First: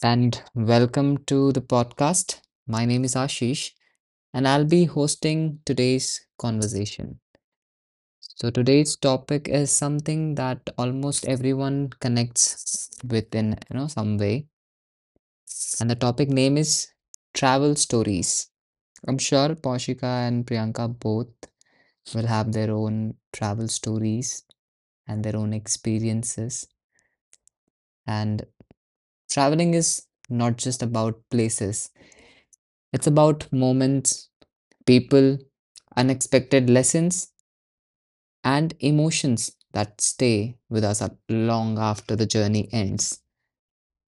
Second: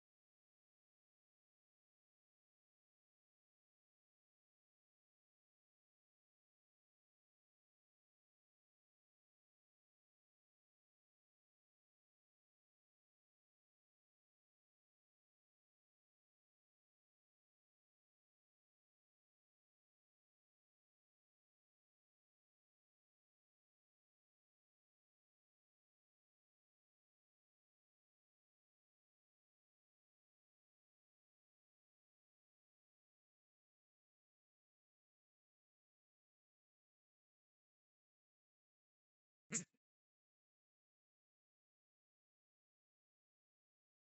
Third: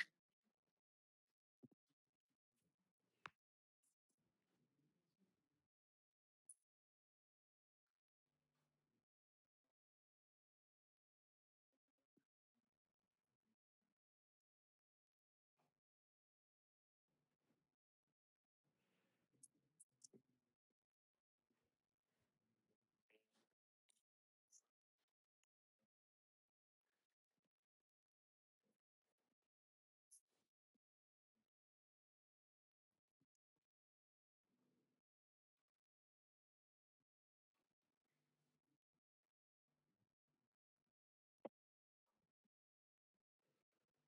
and welcome to the podcast. My name is Ashish, and I'll be hosting today's conversation. So, today's topic is something that almost everyone connects with in some way, and the topic name is travel stories. I'm sure Poshika and Priyanka both will have their own travel stories and their own experiences. And traveling is not just about places. It's about moments, people, unexpected lessons, and emotions that stay with us long after the journey ends.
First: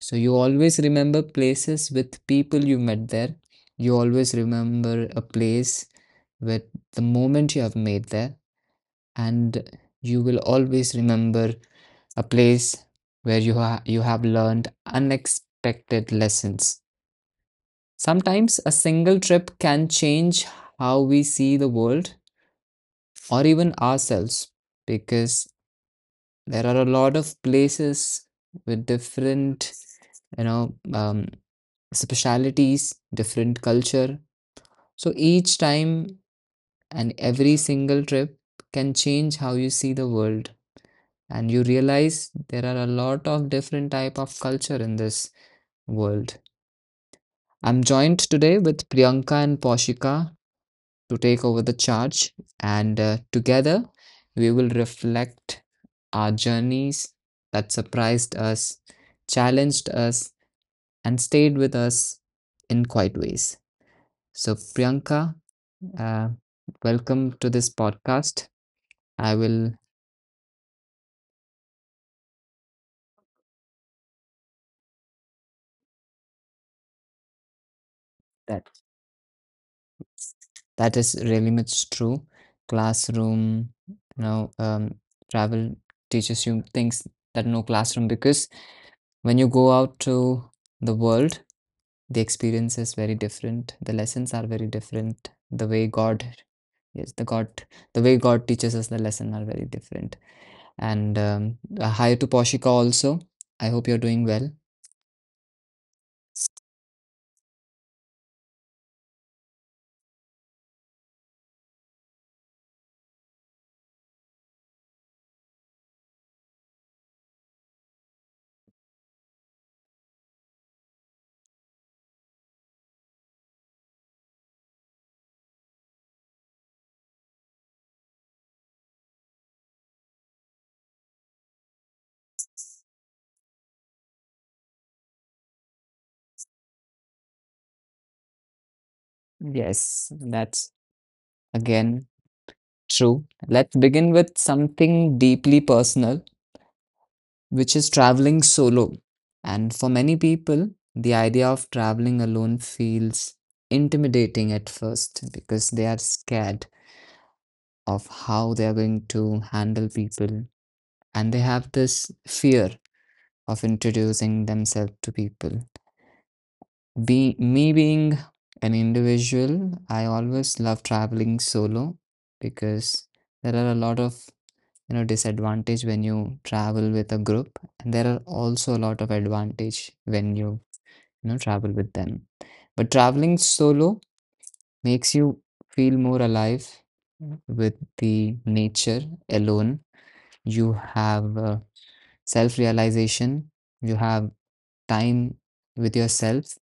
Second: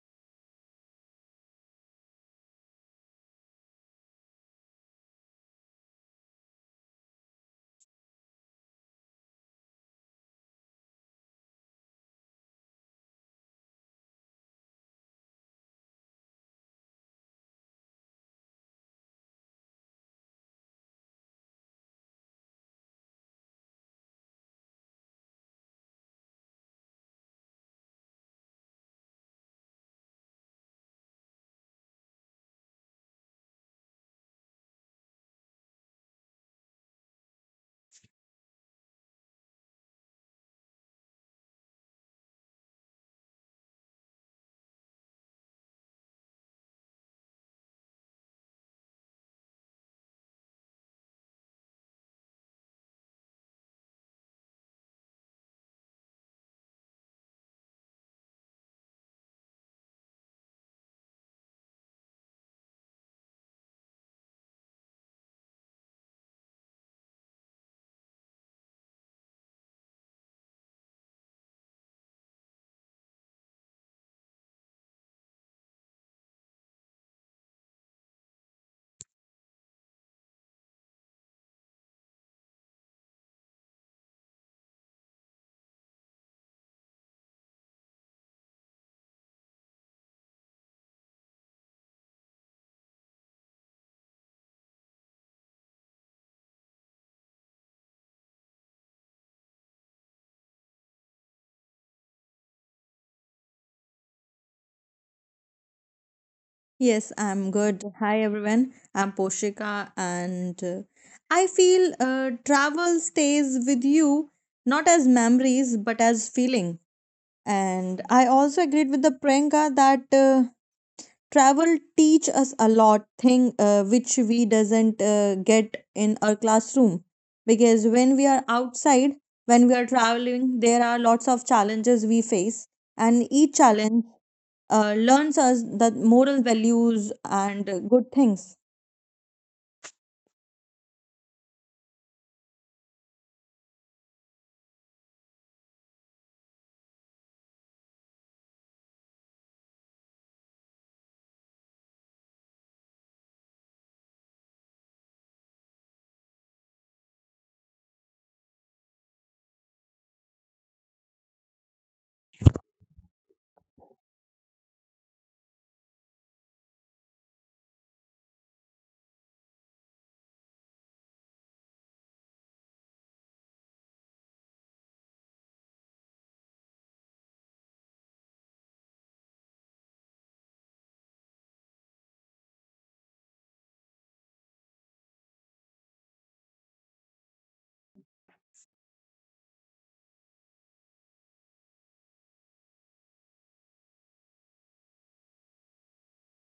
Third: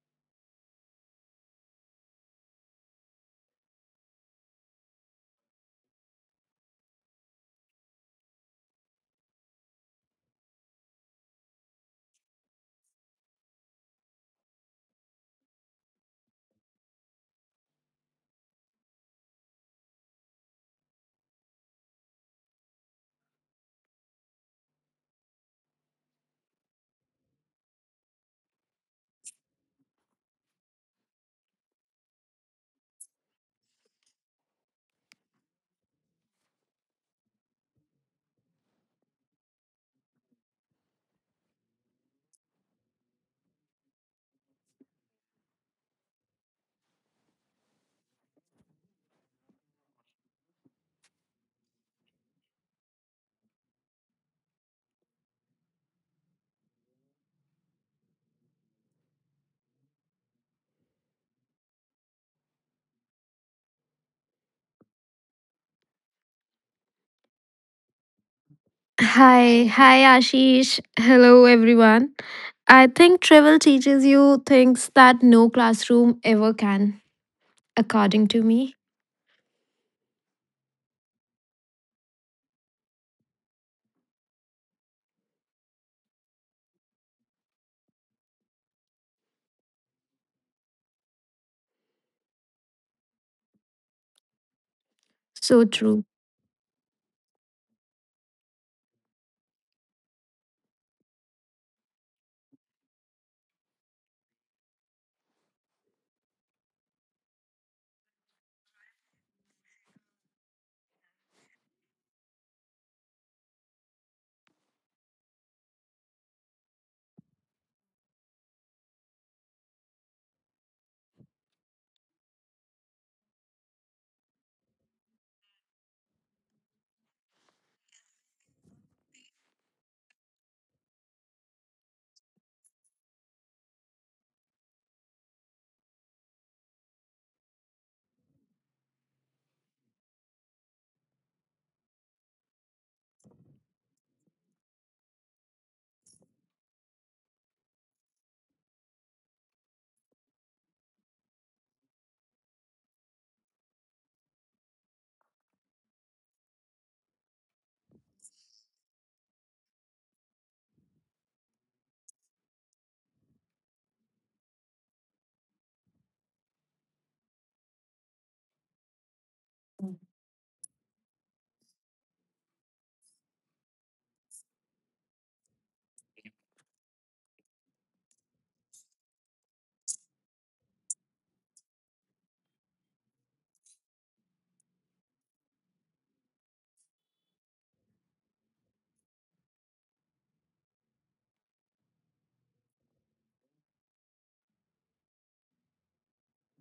So you always remember places with people you met there. You always remember a place with the moment you have made there, and you will always remember a place where you have learned unexpected lessons. Sometimes a single trip can change how we see the world or even ourselves because there are a lot of places with different, you know, um, specialities, different culture. So each time and every single trip can change how you see the world, and you realize there are a lot of different type of culture in this world. I'm joined today with Priyanka and Poshika to take over the charge, and together we will reflect our journeys that surprised us, challenged us, and stayed with us in quiet ways. So, Priyanka, uh, welcome to this podcast. I Hi, will hi Ashish. Hello everyone. I think travel teaches you things that no classroom ever can, according to that me. that is really much true. Classroom, travel teaches you things that no classroom, because when you go out to the world, the experience is very different, the lessons are very different, So the way true. god. Yes, the way god teaches us the lesson are very different. And hi to Poshika also. I hope you're doing well. Yes, I'm good. Hi, everyone. I'm Poshika, and I feel travel stays with you not as memories but as feeling. And I also agreed with the Priyanka that travel teach us a lot thing which we doesn't get in our classroom because when we are outside, when we are traveling, there are lots of challenges we face, and each challenge learns us the moral values and good things. Yes, that's again true. Let's begin with something deeply personal, which is traveling solo, and for many people, the idea of traveling alone feels intimidating at first because they are scared of how they are going to handle people, and they have this fear of introducing themselves to people. Be Me being an individual, I always love traveling solo because there are a lot of disadvantage when you travel with a group, and there are also a lot of advantage when you know travel with them. But traveling solo makes you feel more alive with the nature. Alone, you have self realization, you have time with yourself,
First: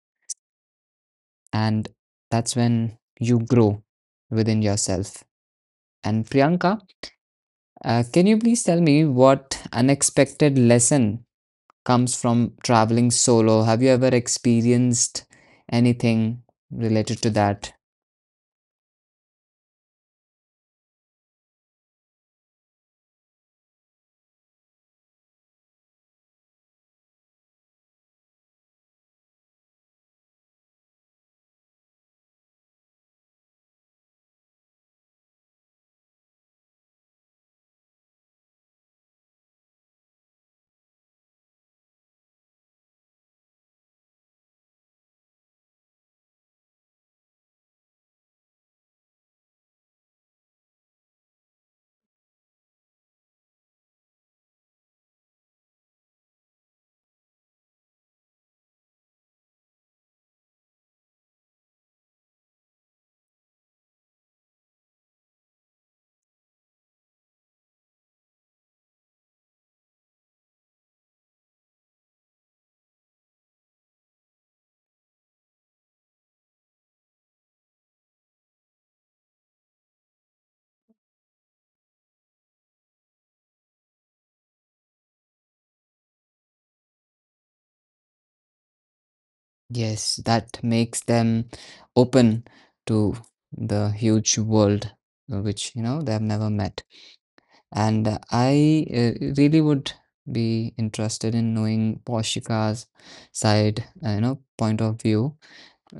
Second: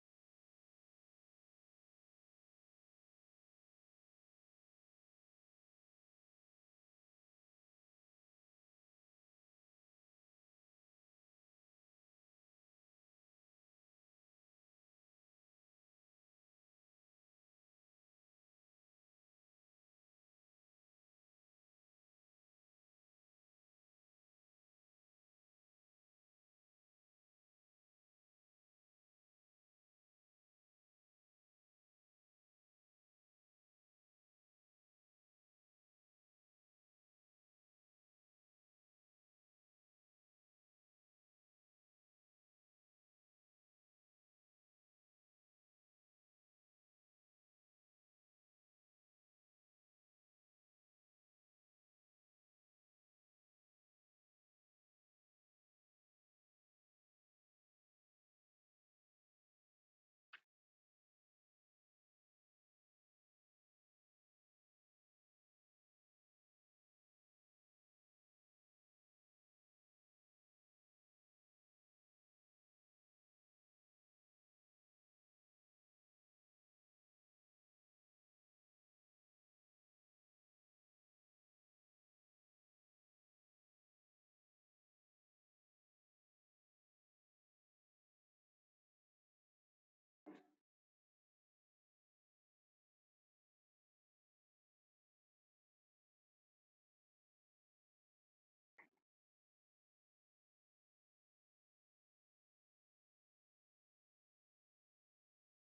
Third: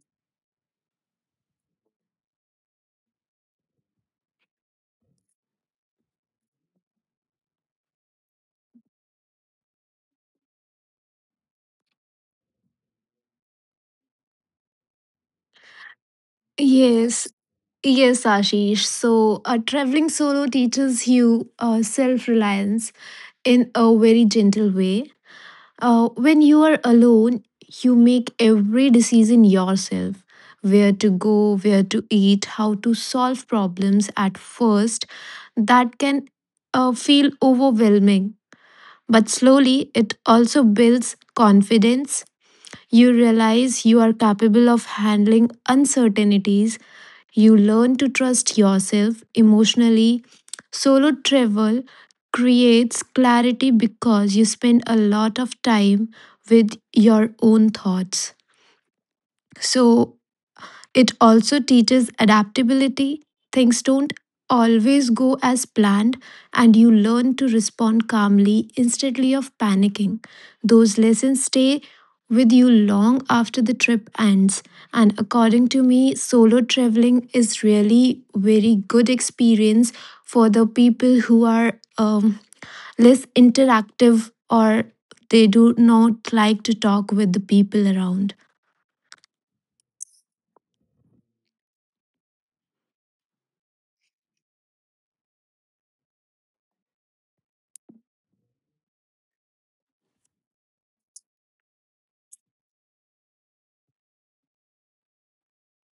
and that's when you grow within yourself. And Priyanka, can you please tell me what unexpected lesson comes from traveling solo? Have you ever experienced anything related Yes, to that? Yes, Ashish. Traveling solo teaches you self reliance in a very gentle way. When you are alone, you make every decision yourself, where to go, where to eat, how to solve problems at first. That can feel overwhelming, but slowly it also builds confidence. You realize you are capable of handling uncertainties. You learn to trust yourself emotionally. Solo travel creates clarity because you spend a lot of time with your own thoughts. So, it also teaches adaptability. Things don't always go as planned, and you learn to respond calmly instead of panicking. Those lessons stay with you long after the trip ends. And according to me, solo traveling is really very good experience for the people who are less interactive or they do not like to talk with the people around. Yes, that makes them open to the huge world, which they have never met. And I really would be interested in knowing Poshika's side, point of view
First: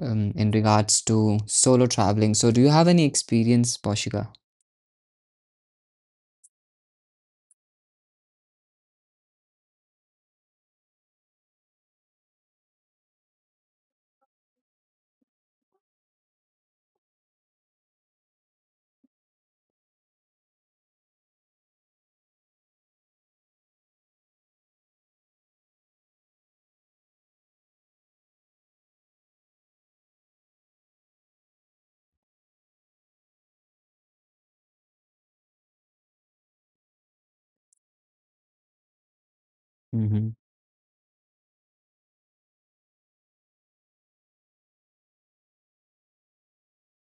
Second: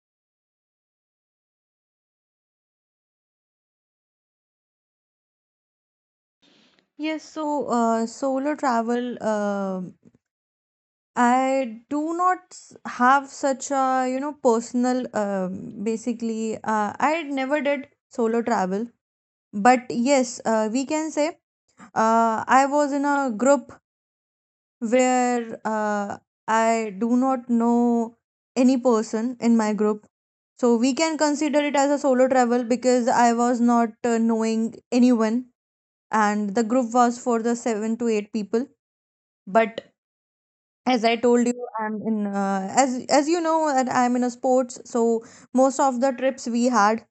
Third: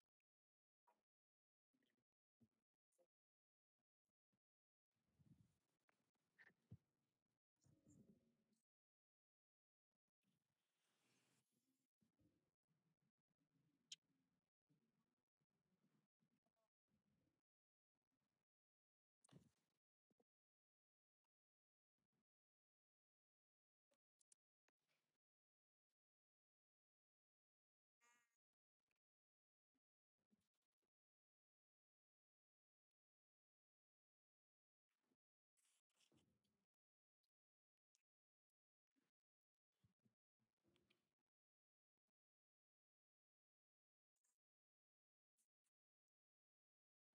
in regards to solo traveling. So, do you have any experience, Poshika? Yes, so solo travel, I do not s- have such a, you know, personal, basically, I never did solo travel. But yes, we can say I was in a group where I do not know any person in my group. So we can consider it as a solo travel because I was not knowing anyone and the group was for the 7 to 8 people. But Hmm. as I told you, I'm in as you know that I'm in a sports, so most of the trips we had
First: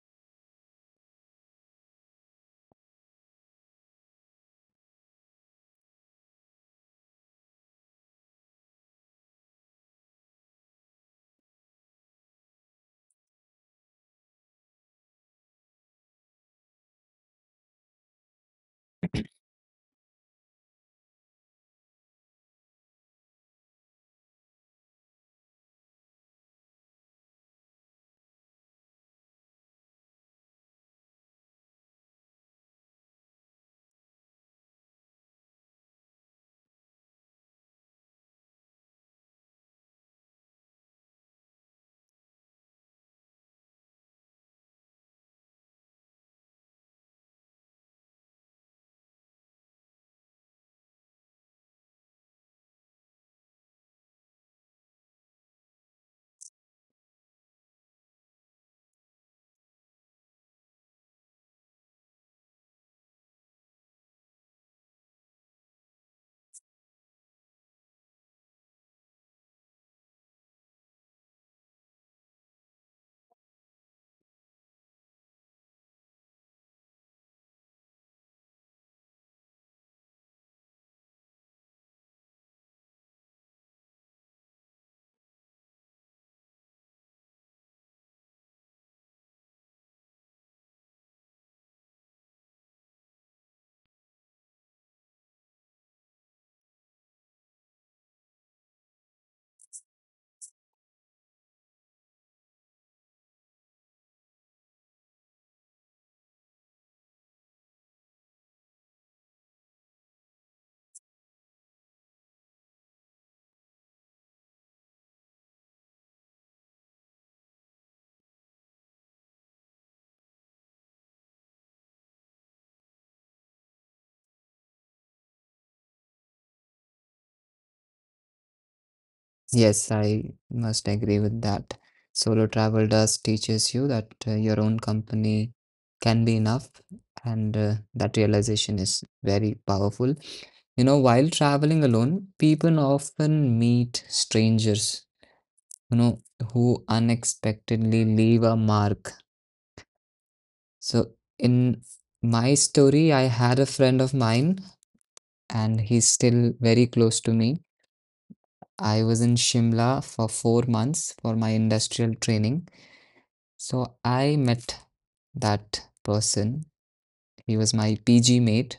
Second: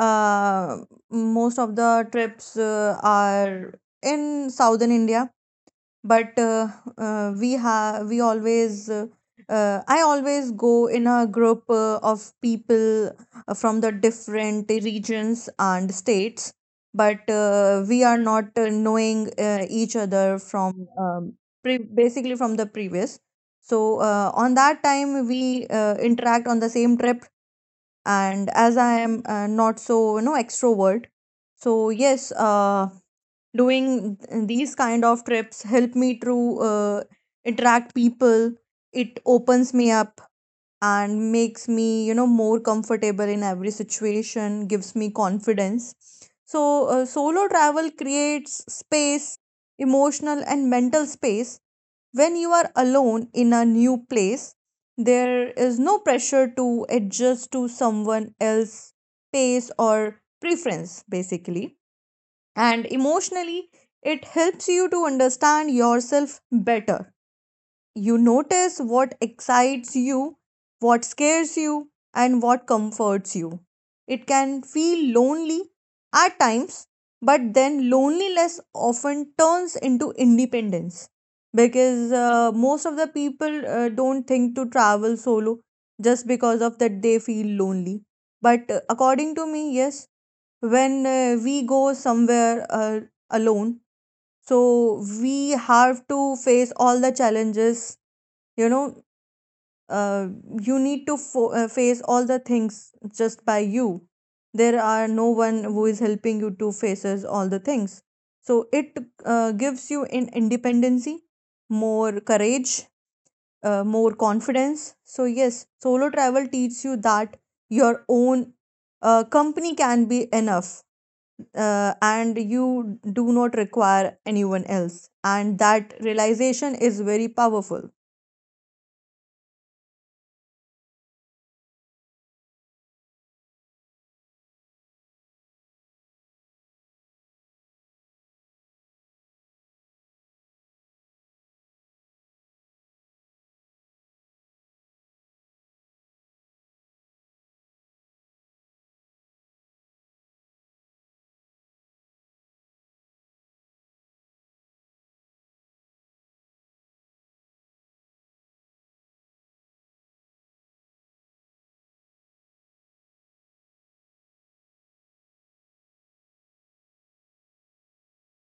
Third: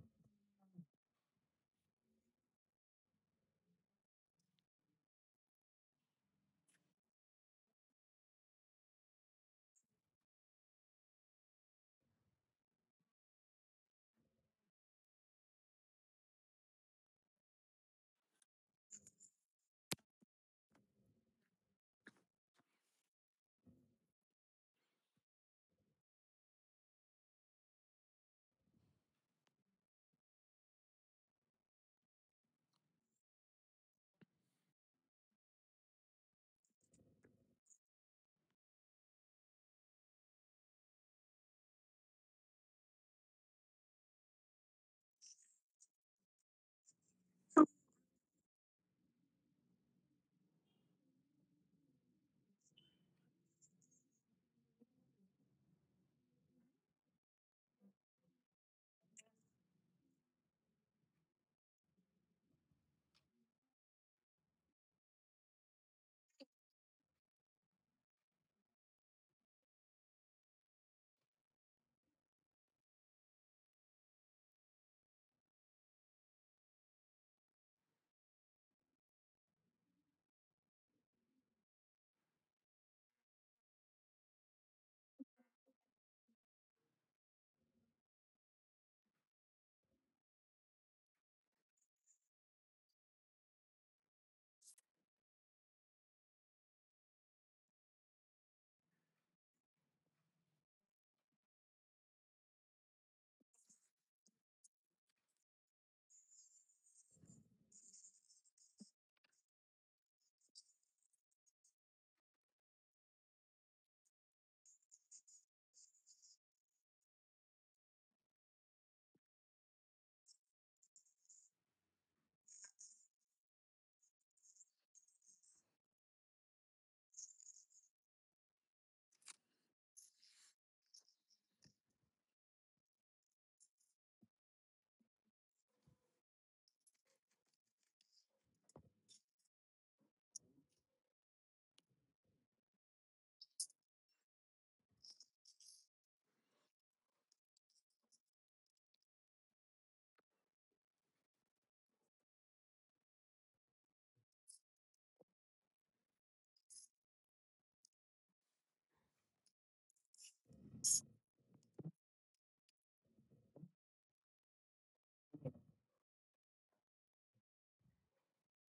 uh most of the trips are in southern India, but we always I always go in a group of people from the different regions and states, but we are not knowing each other from basically from the previous. So on that time we interact on the same trip, and as I am not so, you know, extrovert, so yes, doing these kind of trips help me to uh, interact people. It opens me up and makes me, you know, more comfortable in every situation, gives me confidence. So solo travel creates space, emotional and mental space. When you are alone in a new place, there is no pressure to adjust to someone else's pace or preference, basically. And emotionally, it helps you to understand yourself better. You notice what excites you, what scares you, and what comforts you. It can feel lonely at times, but then loneliness often turns into independence, because most of the people don't think to travel solo just because of that they feel lonely. But according to me, yes, when we go somewhere alone, so we have to face all the challenges, you know. uh, you need to face all the things just by you. There are no one who is helping you to faces all the things. So it gives you in independency, more courage, more confidence. So yes, solo travel teaches you that your own company can be enough, and you do not require anyone else. And that realization is very powerful. Yes, I must agree with that. Solo travel does teaches you that your own company can be enough, and that realization is very powerful. You know, while traveling alone, people often meet strangers, you know, who unexpectedly leave a mark. So, in my story, I had a friend of mine, and he's still very close to me. I was in Shimla for 4 months for my industrial training. So, I met that person. He was my PG mate,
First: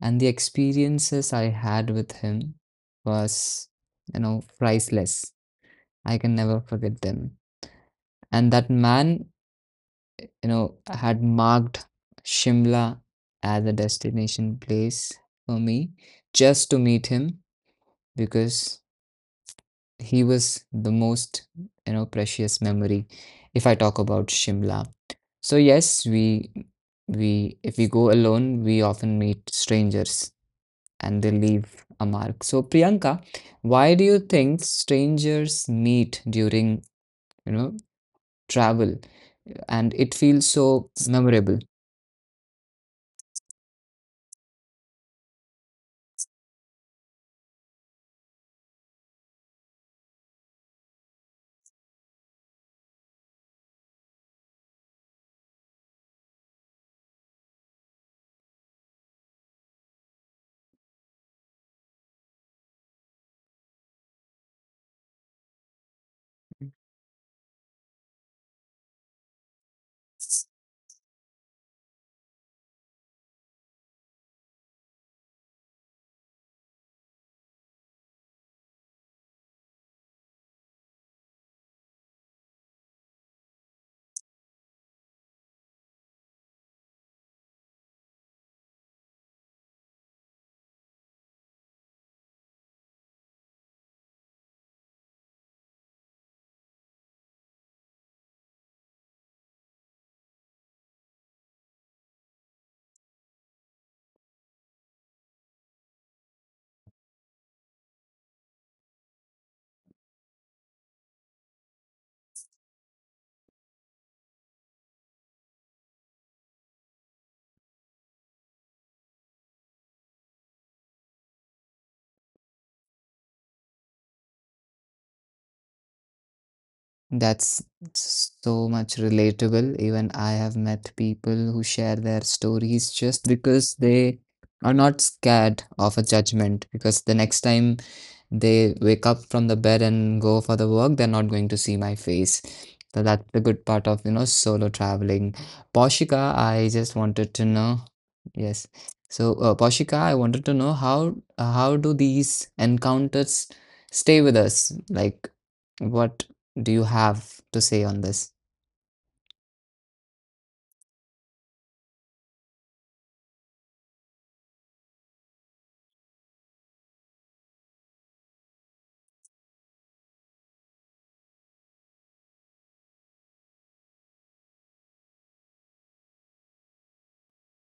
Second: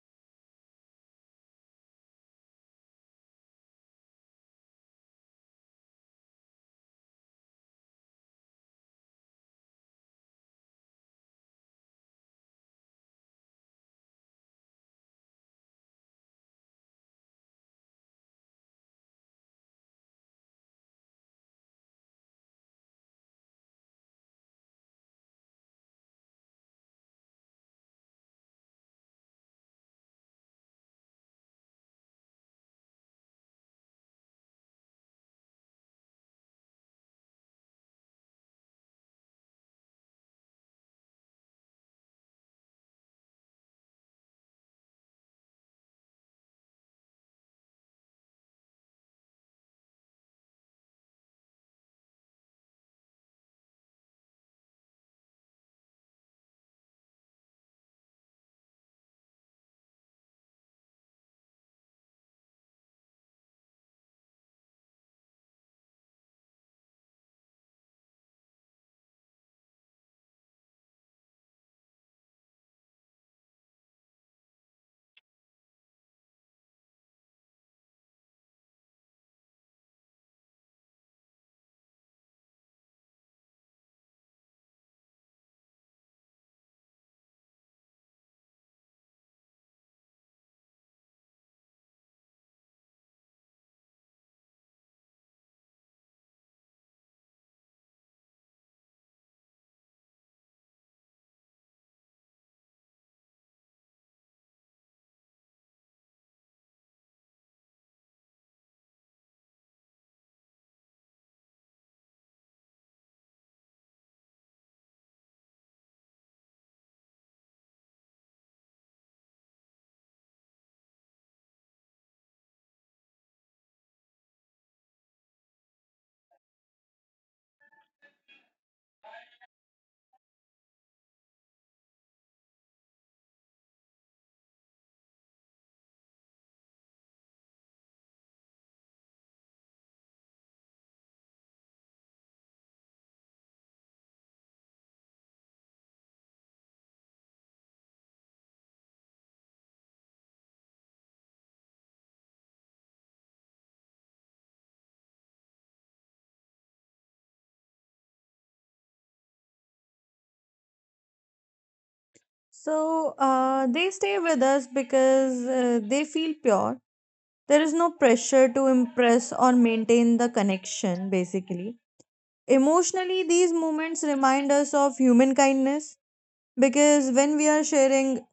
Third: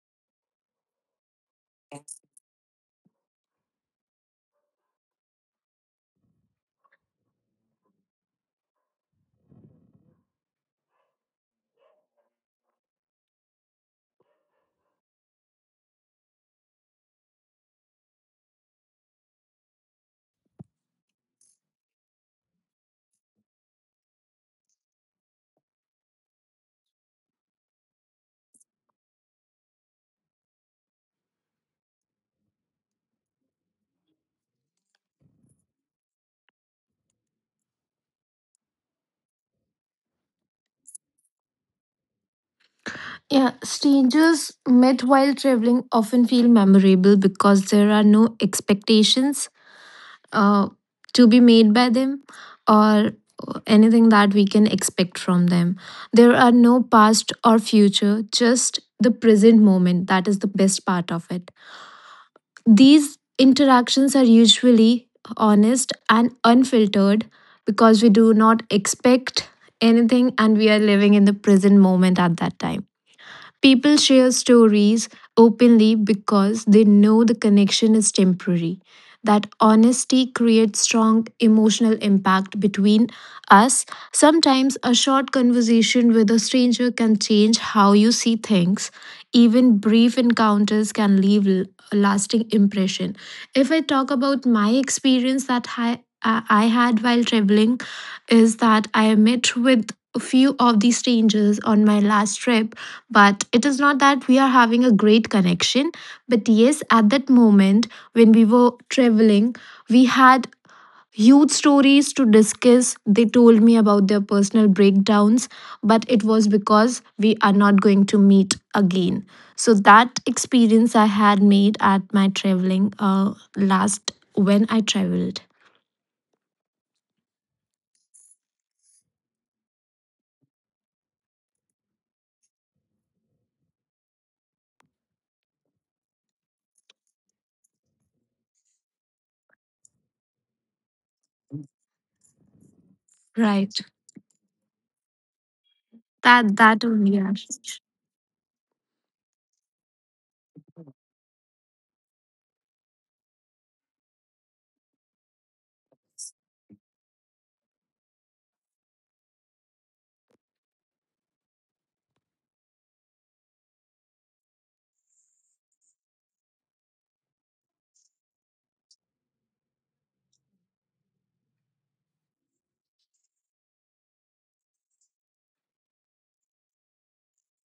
and the experiences I had with him was, priceless. I can never forget them. And that man, had marked Shimla as a destination place for me just to meet him because he was the most, precious memory if I talk about Shimla. So yes, we if we go alone, we often meet strangers, and they leave a mark. So Priyanka, why do you think strangers meet during, you know, travel and it feels so memorable? Yeah, strangers met while traveling often feel memorable because there are no expectations uh, to be made by them or anything that we can expect from them. There are no past or future, just the present moment. That is the best part of it. These interactions are usually honest and unfiltered because we do not expect anything, and we are living in the present moment at that time. People share stories openly because they know the connection is temporary. That honesty creates strong emotional impact between us. Sometimes a short conversation with a stranger can change how you see things. Even brief encounters can leave a lasting impression. If I talk about my experience that I had while traveling, is that I met with a few of the strangers on my last trip, but it is not that we are having a great connection. But yes, at that moment when we were traveling, we had huge stories to discuss. They told me about their personal breakdowns, but it was because we are not going to meet again. So that experience I had made at my traveling last when I traveled. That's so much relatable. Even I have met people who share their stories just because they are not scared of a judgment. Because the next time they wake up from the bed and go for the work, they're not going to see my face. So that's the good Right. part of, solo traveling. Poshika, That I that just only. Yeah. wanted to know. Yes. So, Poshika, I wanted to know how do these encounters stay with us? Like, what do you have to say on this? So they stay with us because they feel pure. There is no pressure to impress or maintain the connection, basically. Emotionally, these moments remind us of human kindness, because when we are sharing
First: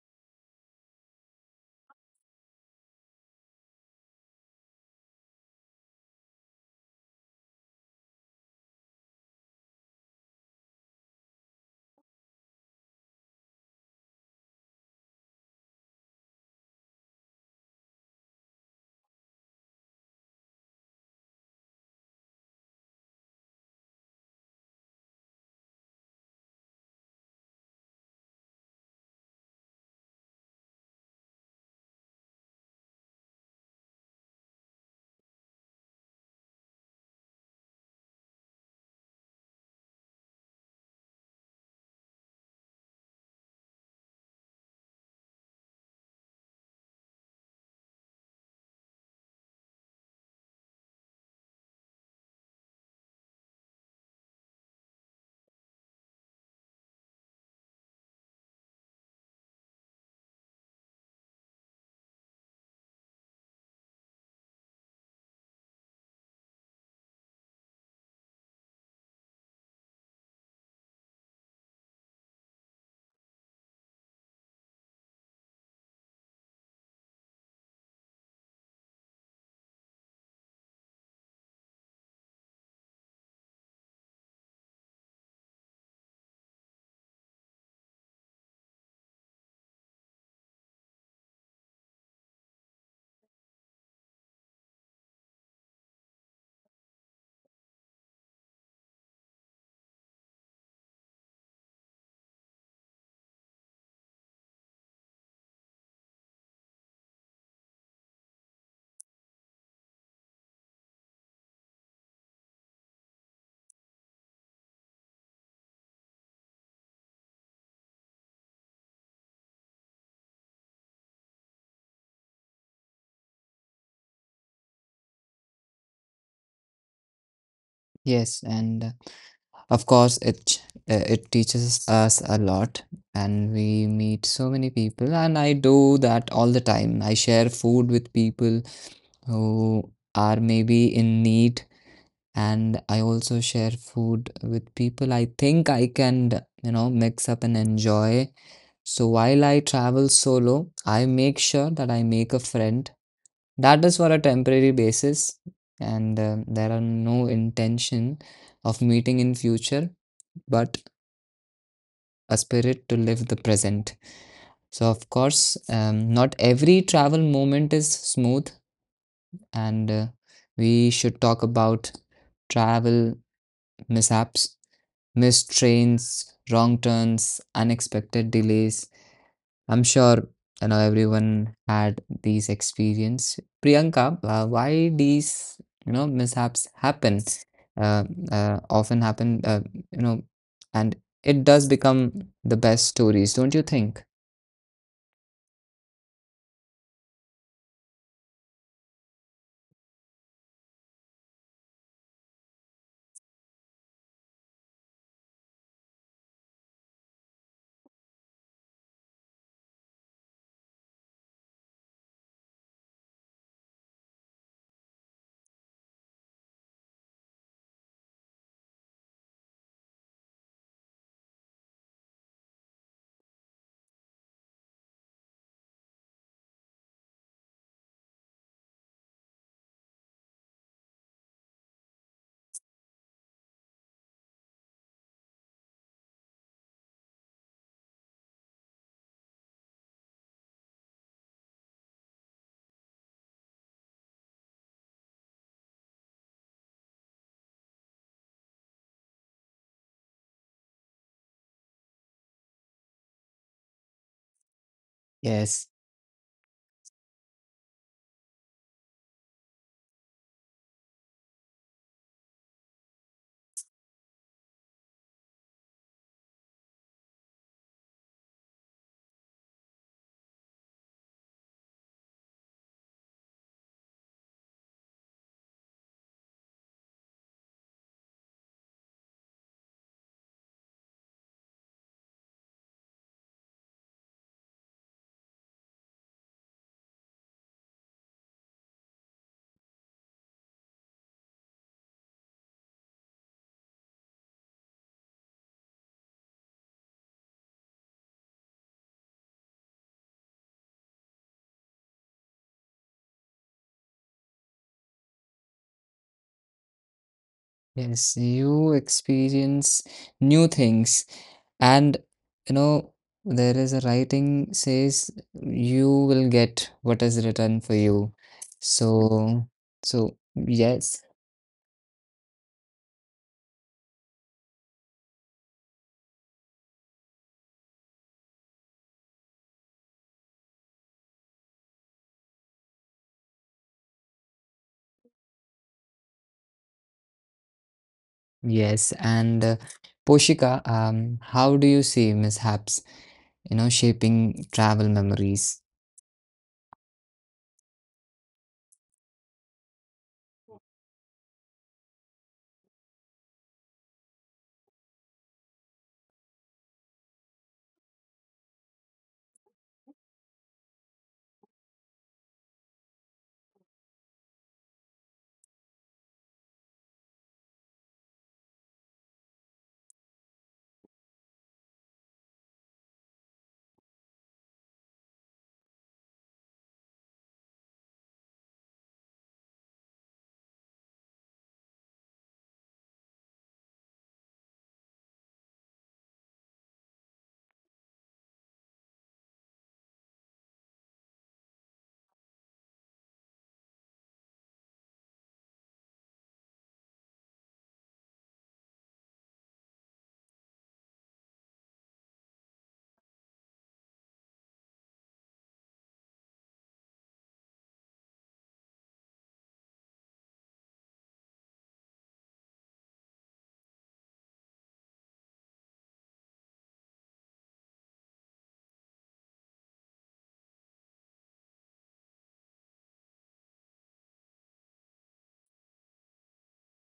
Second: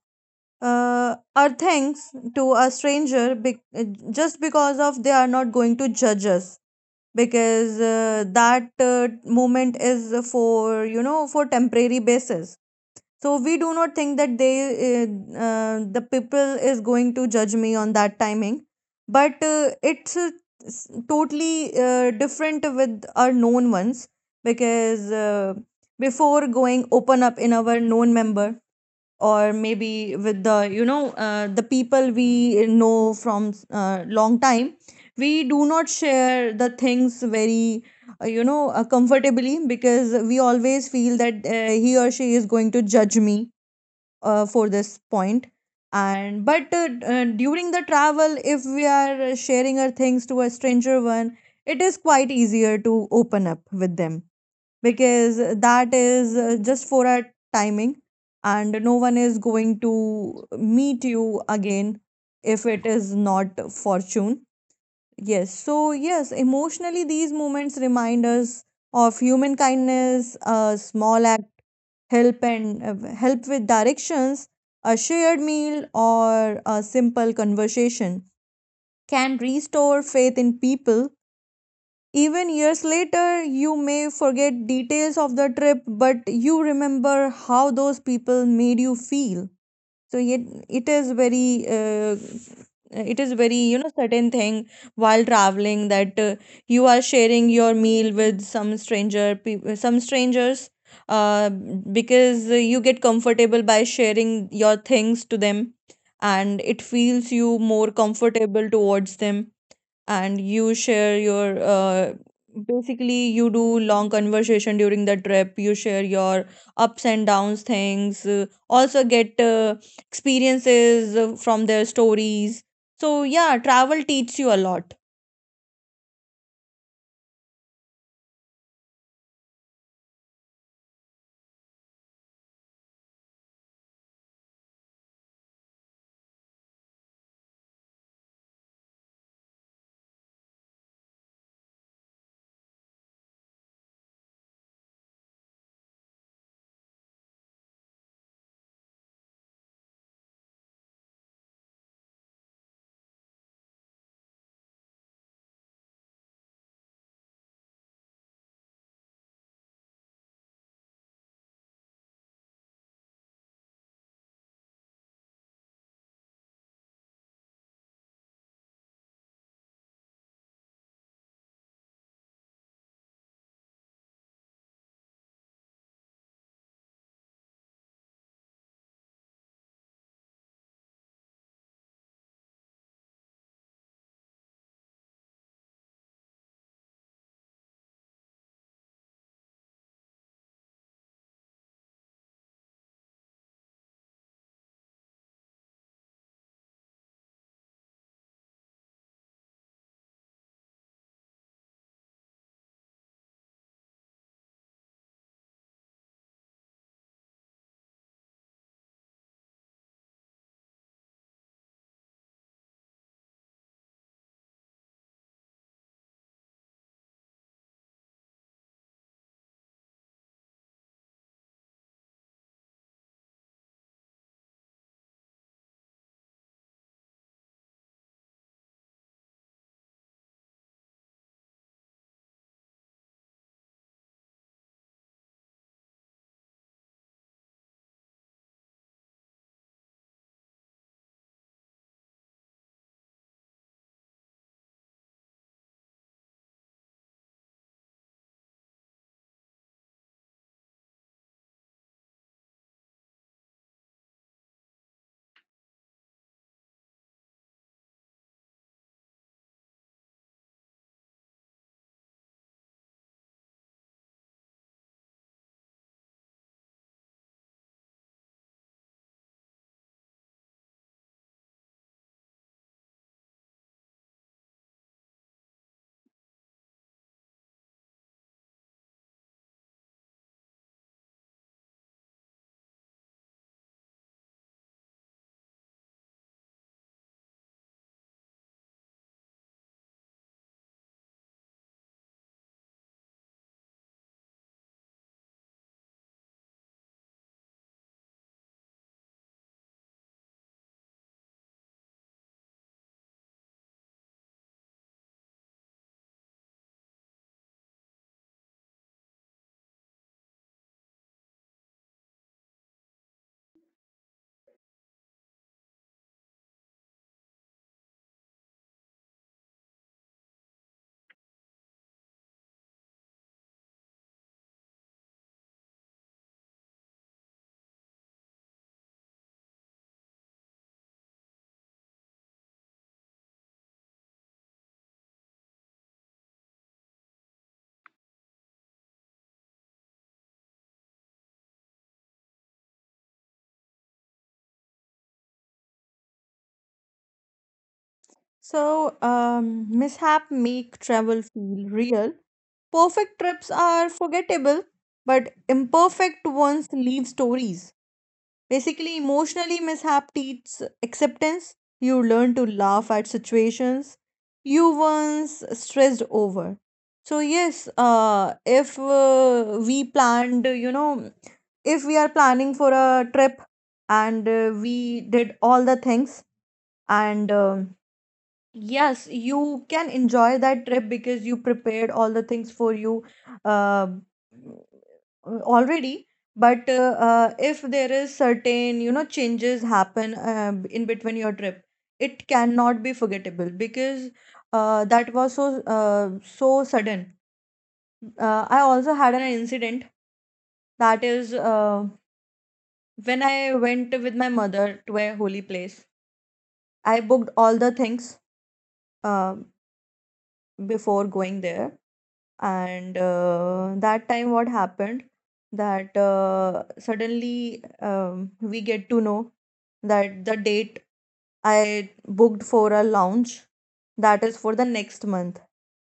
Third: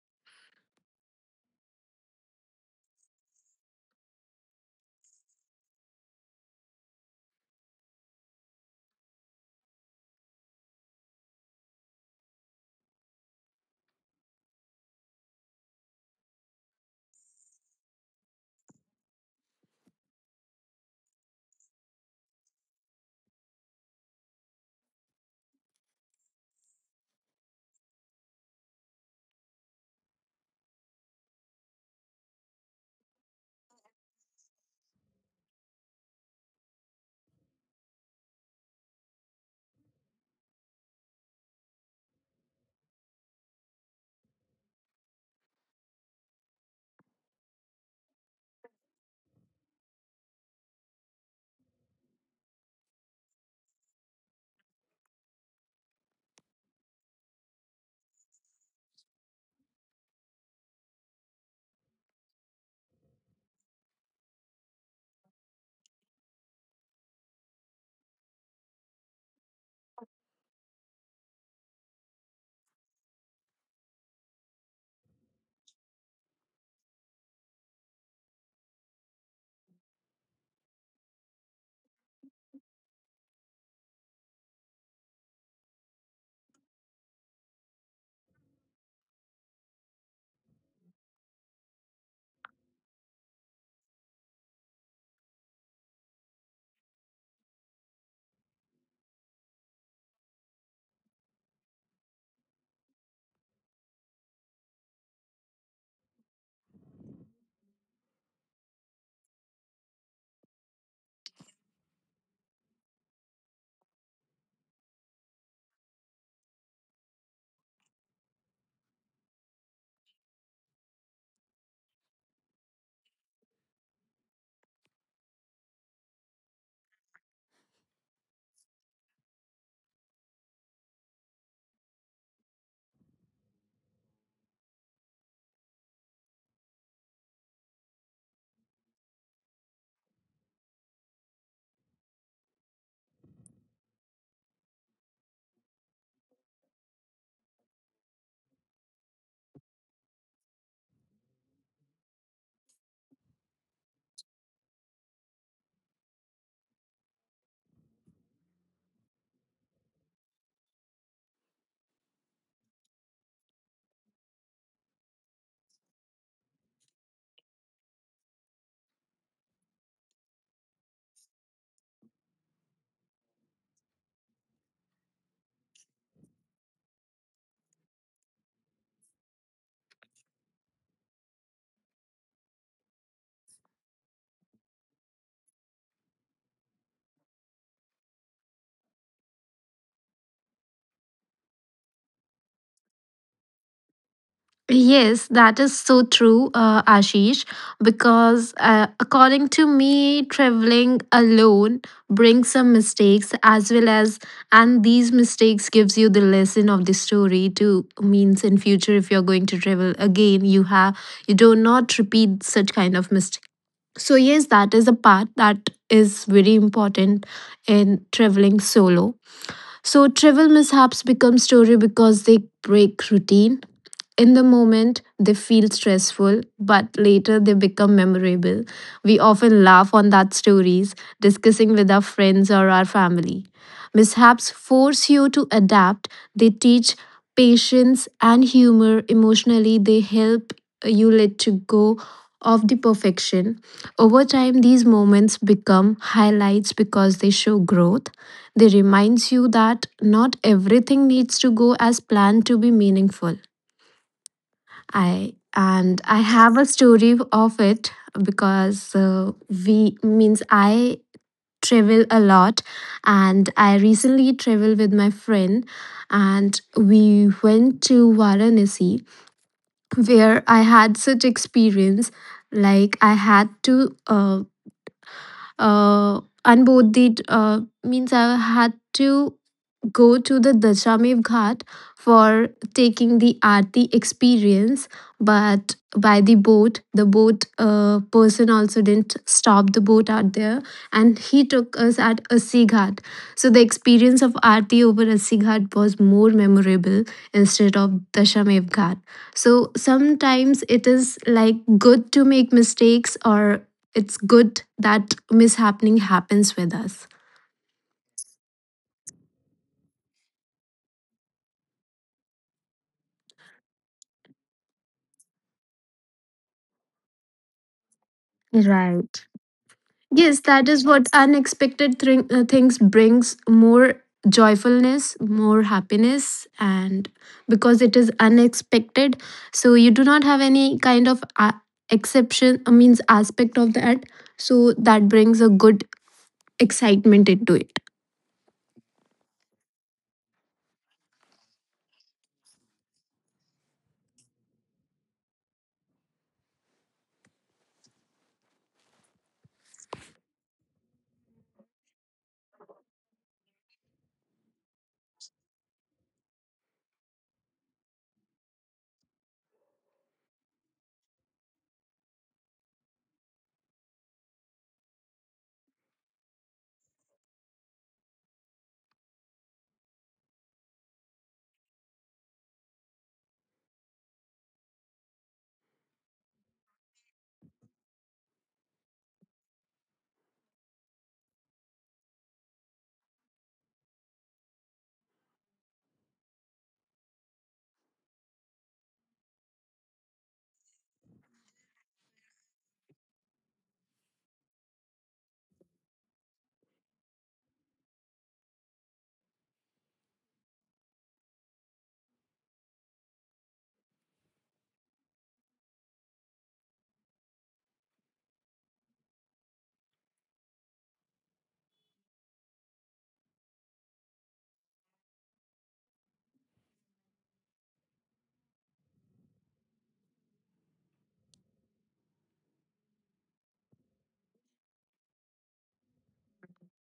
our thanks to a stranger, just because of they are not going to judge us, because that moment is for, you know, for temporary basis. So we do not think that they uh, the people is going to judge me on that timing. But it's totally different with our known ones, because before going open up in our known member, or maybe with the, you know, the people we know from long time, we do not share the things very you know comfortably, because we always feel that he or she is going to judge me for this point. And but during the travel if we are sharing our things to a stranger one, it is quite easier to open up with them, because that is just for a timing and no one is going to meet you again if it is not fortune. Yes, so yes, emotionally these moments remind us of human kindness. A small act, help and help with directions, a shared meal or a simple conversation can restore faith in people. Even years later, you may forget details of the trip, but you remember how those people made you feel. So it is very it is very, you know, certain thing while traveling that you are sharing your meal with some stranger people, some strangers, uh, because you get comfortable by sharing your things to them, and it feels you more comfortable towards them, and you share your basically you do long conversation during the trip. You share your ups and downs things, also get experiences from their stories. So yeah, travel teaches you a lot. Yes, and of course it teaches us a lot, and we meet so many people, and I do that all the time. I share food with people who are maybe in need, and I also share food with people I think I can, mix up and enjoy. So while I travel solo, I make sure that I make a friend. That is for a temporary basis, and there are no intention of meeting in future, but a spirit to live the present. So of course, not every travel moment is smooth, and we should talk about travel mishaps, missed trains, wrong turns, unexpected delays. I'm sure everyone had these experience. Priyanka, why these mishaps happen? Uh, Often happen, you know, and it does become the best stories, don't you think? Yes, that is so true, Ashish, because according to me, traveling alone brings some mistakes as well as, and these mistakes gives you the lesson of the story too, means in future if you're going to travel again, you have you do not repeat such kind of mistake. So yes, that is a part that is very important in traveling solo. So trivial mishaps become story because they break routine. In the moment, they feel stressful, but later they become memorable. We often laugh on that stories, discussing with our friends or our family. Mishaps force you to adapt. They teach patience and humor emotionally. They help you let to go of the perfection. Over time, these moments become highlights because they show growth. They reminds you that not everything needs to go as planned to be meaningful. Yes, I have a story of it because we means I travel a lot, and I recently traveled with my friend and we went to Varanasi, where I had such experience like I had to unboard the means I had to go to the Dashamev Ghat for taking the Aarti experience. But by the boat, the boat person also didn't stop the boat out there, and he took us at Assi Ghat. So the experience of Aarti over Assi Ghat was more memorable instead of Dashamev Ghat. So sometimes it is like good to make mistakes, or it's good that mishappening happens with us. yes, you experience new things, and you know there is a writing says you will get what is written for you. Right. So, so, Yes, that is yes. what unexpected things brings more joyfulness, more happiness, and because it is unexpected, so you do not have any kind of exception, means aspect of that. So that brings a good excitement into it. Yes, and Poshika, how do you see mishaps, shaping travel memories? So mishap make travel feel real. Perfect trips are forgettable, but imperfect ones leave stories. Basically, emotionally mishap teaches acceptance. You learn to laugh at situations you once stressed over. So yes, if we planned, you know, if we are planning for a trip and we did all the things, and yes, you can enjoy that trip because you prepared all the things for you uh, already. But if there is certain, you know, changes happen in between your trip, it cannot be forgettable because that was so so sudden. I also had an incident that is when I went with my mother to a holy place. I booked all the things uh, before going there. And that time, what happened that suddenly we get to know that the date I booked for a lounge, that is for the next month,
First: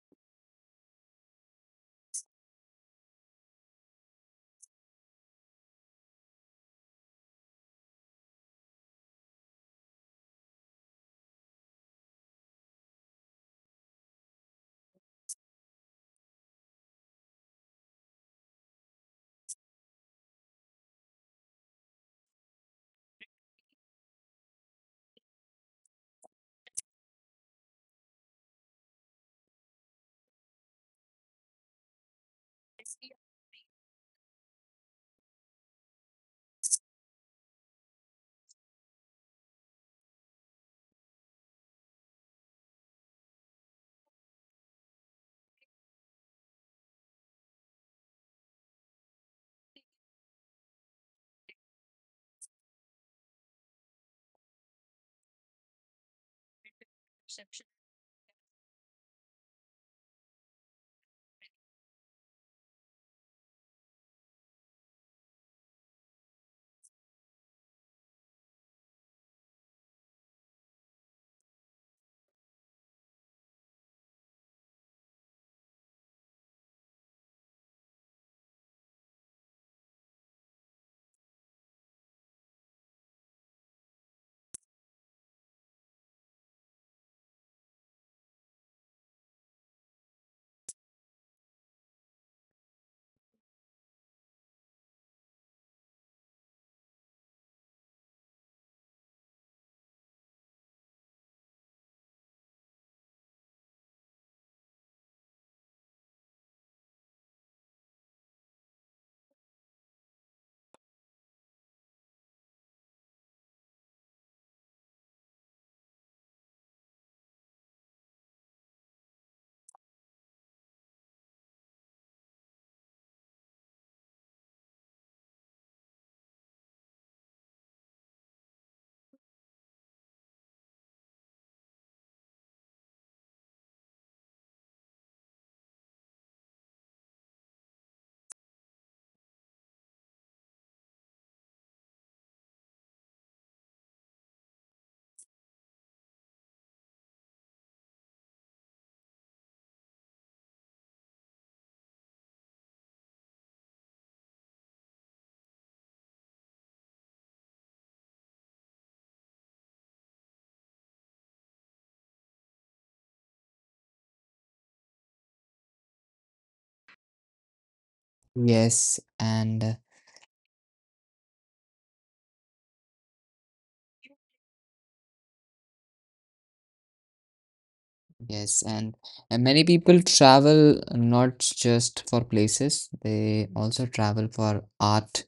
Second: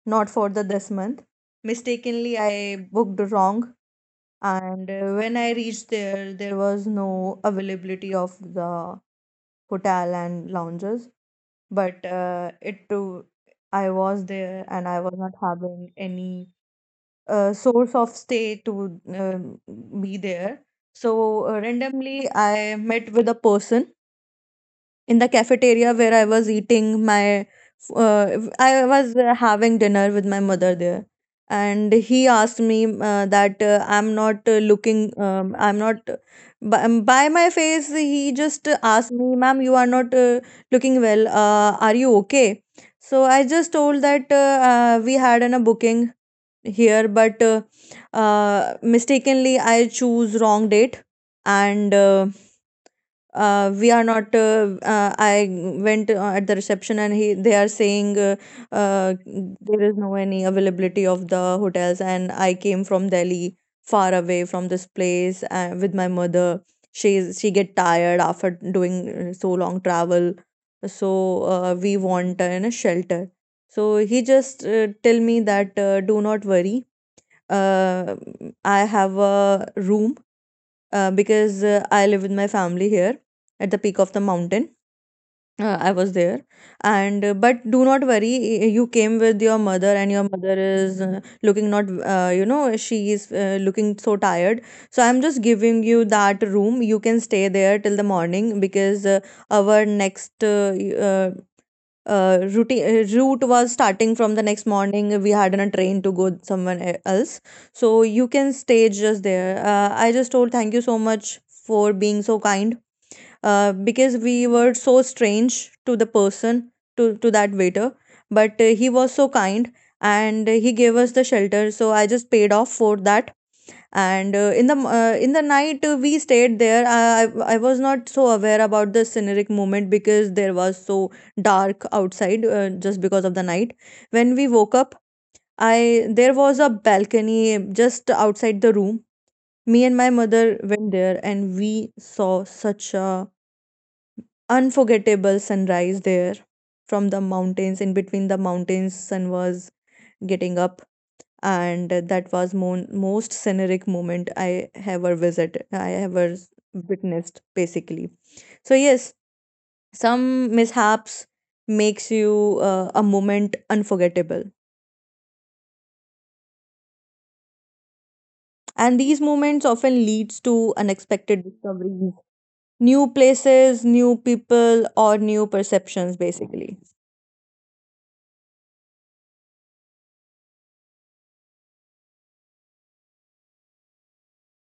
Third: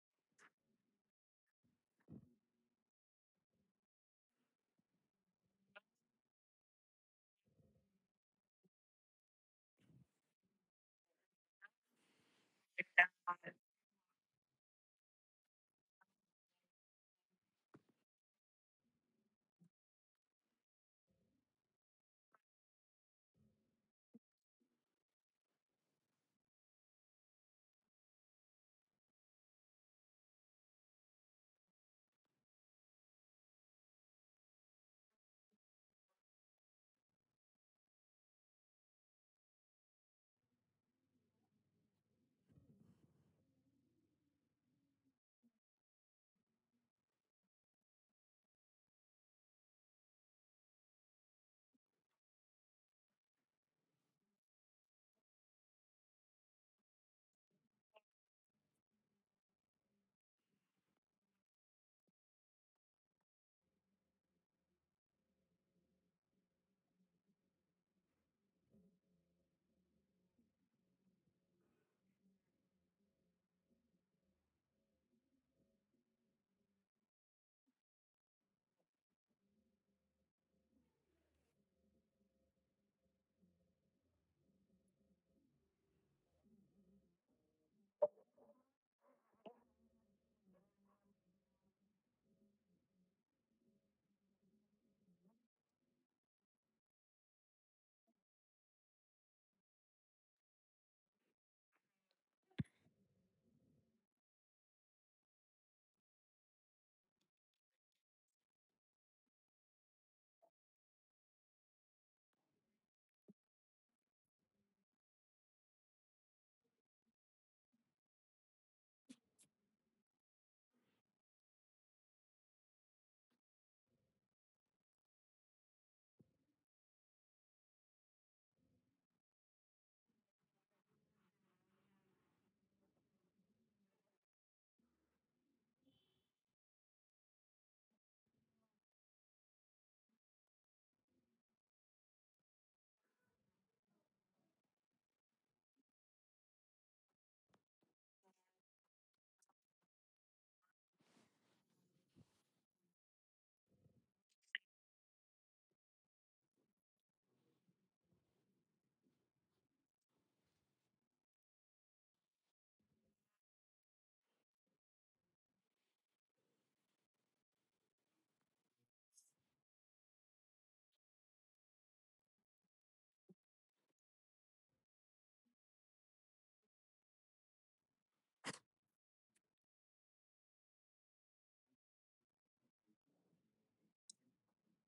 not for the this month. Mistakenly, I booked wrong, and when I reached there, there was no availability of the hotel and lounges, but it too I was there and I was not having any source of stay to be there. So randomly, I met with a person in the cafeteria where I was eating my. I was having dinner with my mother there, and he asked me that I'm not looking. I'm not. By my face, he just asked me, "Ma'am, you are not looking well. Are you okay?" So I just told that we had an, a booking here, but mistakenly I choose wrong date, and we are not I went at the reception and he they are saying uh, there is no any availability of the hotels, and I came from delhi, far away from this place with my mother. She get tired after doing so long travel. So we want in a shelter. So he just tell me that do not worry, uh, I have a room, because I live with my family here at the peak of the mountain. I was there, and but do not worry. You came with your mother, and your mother is looking not. You know, she is looking so tired. So I'm just giving you that room. You can stay there till the morning because our next routine, route was starting from the next morning. We had a train to go somewhere else. So you can stay just there. I just told thank you so much for being so kind, because we were so strange to the person, to that waiter. But he was so kind, and he gave us the shelter. So I just paid off for that, and in the in the night we stayed there. I was not so aware about the scenic moment because there was so dark outside, just because of the night. When we woke up, I there was a balcony just outside the room. Me and my mother went there, and we saw such a unforgettable sunrise there. From the mountains, in between the mountains, sun was getting up, and that was most scenic moment I ever visited, I ever witnessed, basically. So yes, some mishaps makes you a moment unforgettable, Yes, and and these moments often leads to unexpected discoveries, new places, new people, or new perceptions, basically. yes, and, many people travel not just for places, they also travel for art,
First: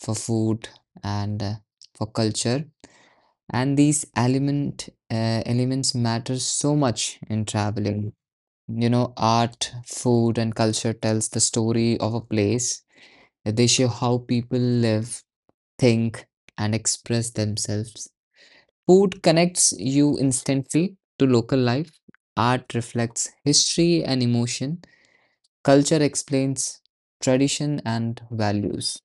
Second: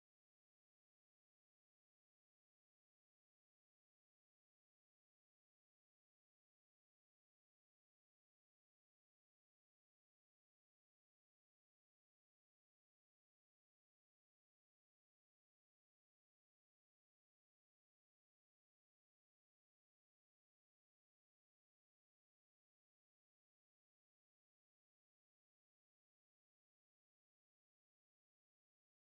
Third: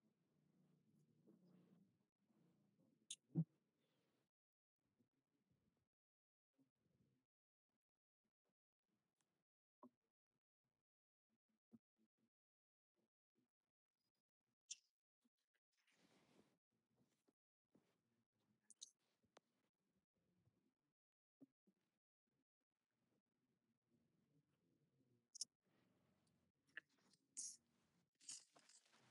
for food, and for culture. And these elements matter so much in traveling. You know, art, food, and culture tells the story of a place. They show how people live, think, and express themselves. Food connects you instantly to local life. Art reflects history and emotion. Culture explains tradition and values.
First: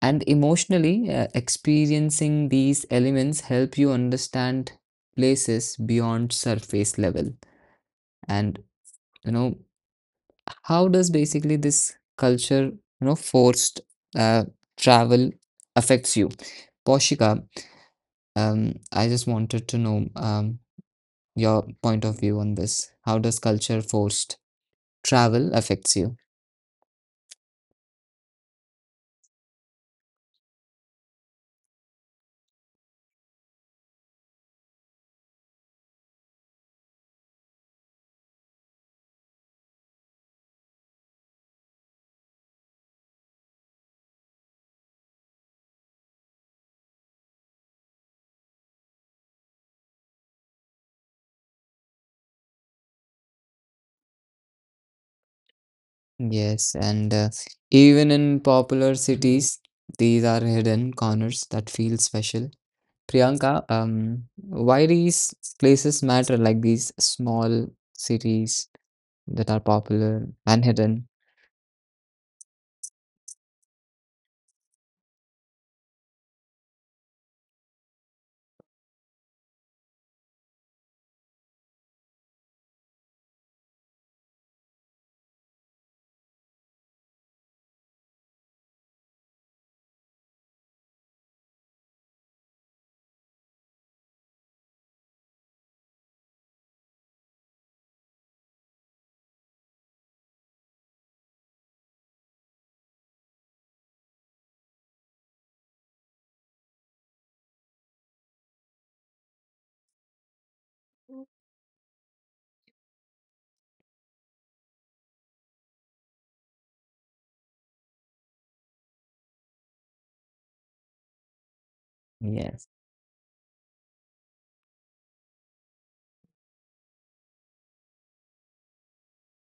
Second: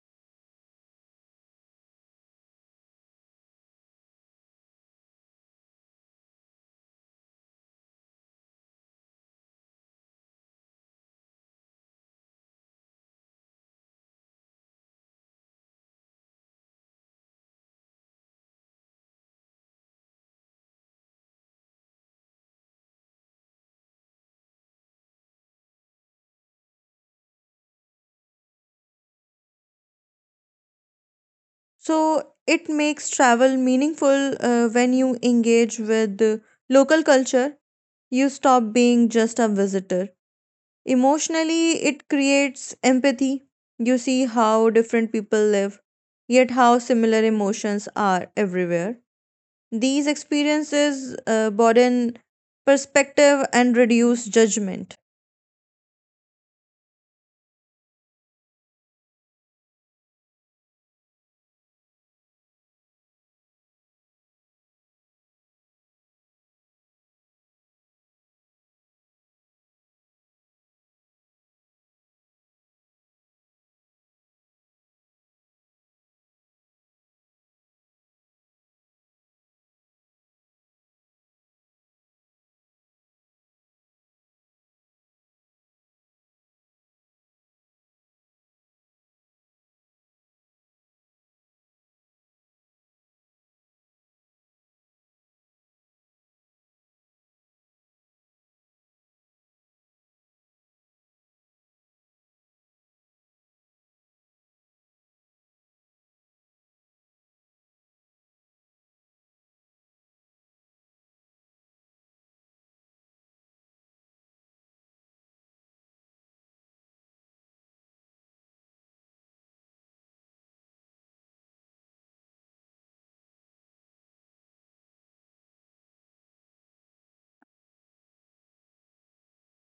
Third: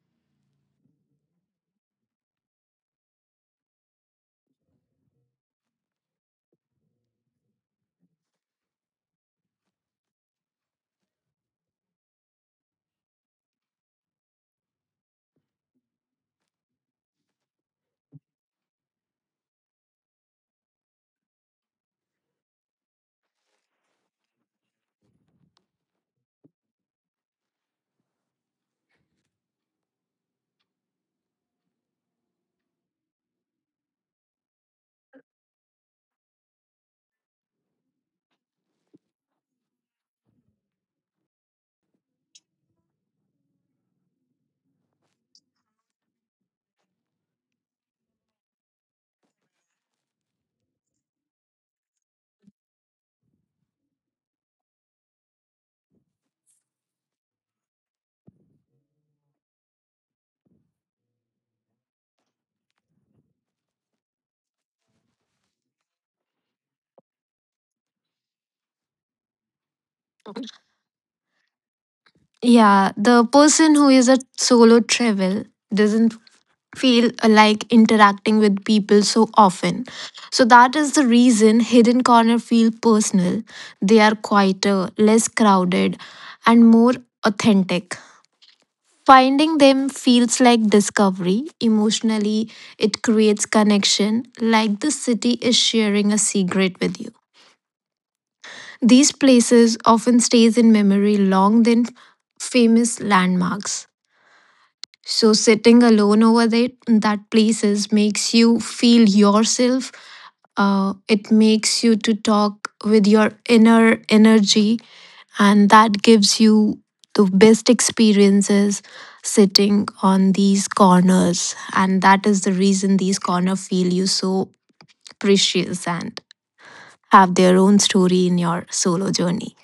And emotionally, experiencing these elements help you understand places beyond surface level. And you know, How does basically this culture, forced uh, travel affects you? Poshika, I just wanted to know your point of view on this. How does culture forced travel affects you? So it makes travel meaningful when you engage with the local culture. You stop being just a visitor. Emotionally, it creates empathy. You see how different people live, yet how similar emotions are everywhere. These experiences broaden perspective and reduce judgment. Yes, and even in popular cities, these are hidden corners that feel special. Priyanka, why these places matter, like these small cities that are popular and hidden? Yeah, the person who is a solo travel doesn't feel like interacting with people so often. So that is the reason Hidden Corner feel personal. They are quieter, less crowded, and more authentic. Finding them feels like discovery. Emotionally, it creates connection, like the city is sharing a secret with you. These places often stays in memory long than famous landmarks. So sitting alone over there that places makes you feel yourself. It makes you to talk with your inner energy, and that gives you the best experiences sitting on these corners. And that is the Yes. reason these corners feel you so precious and have their own story in your solo journey.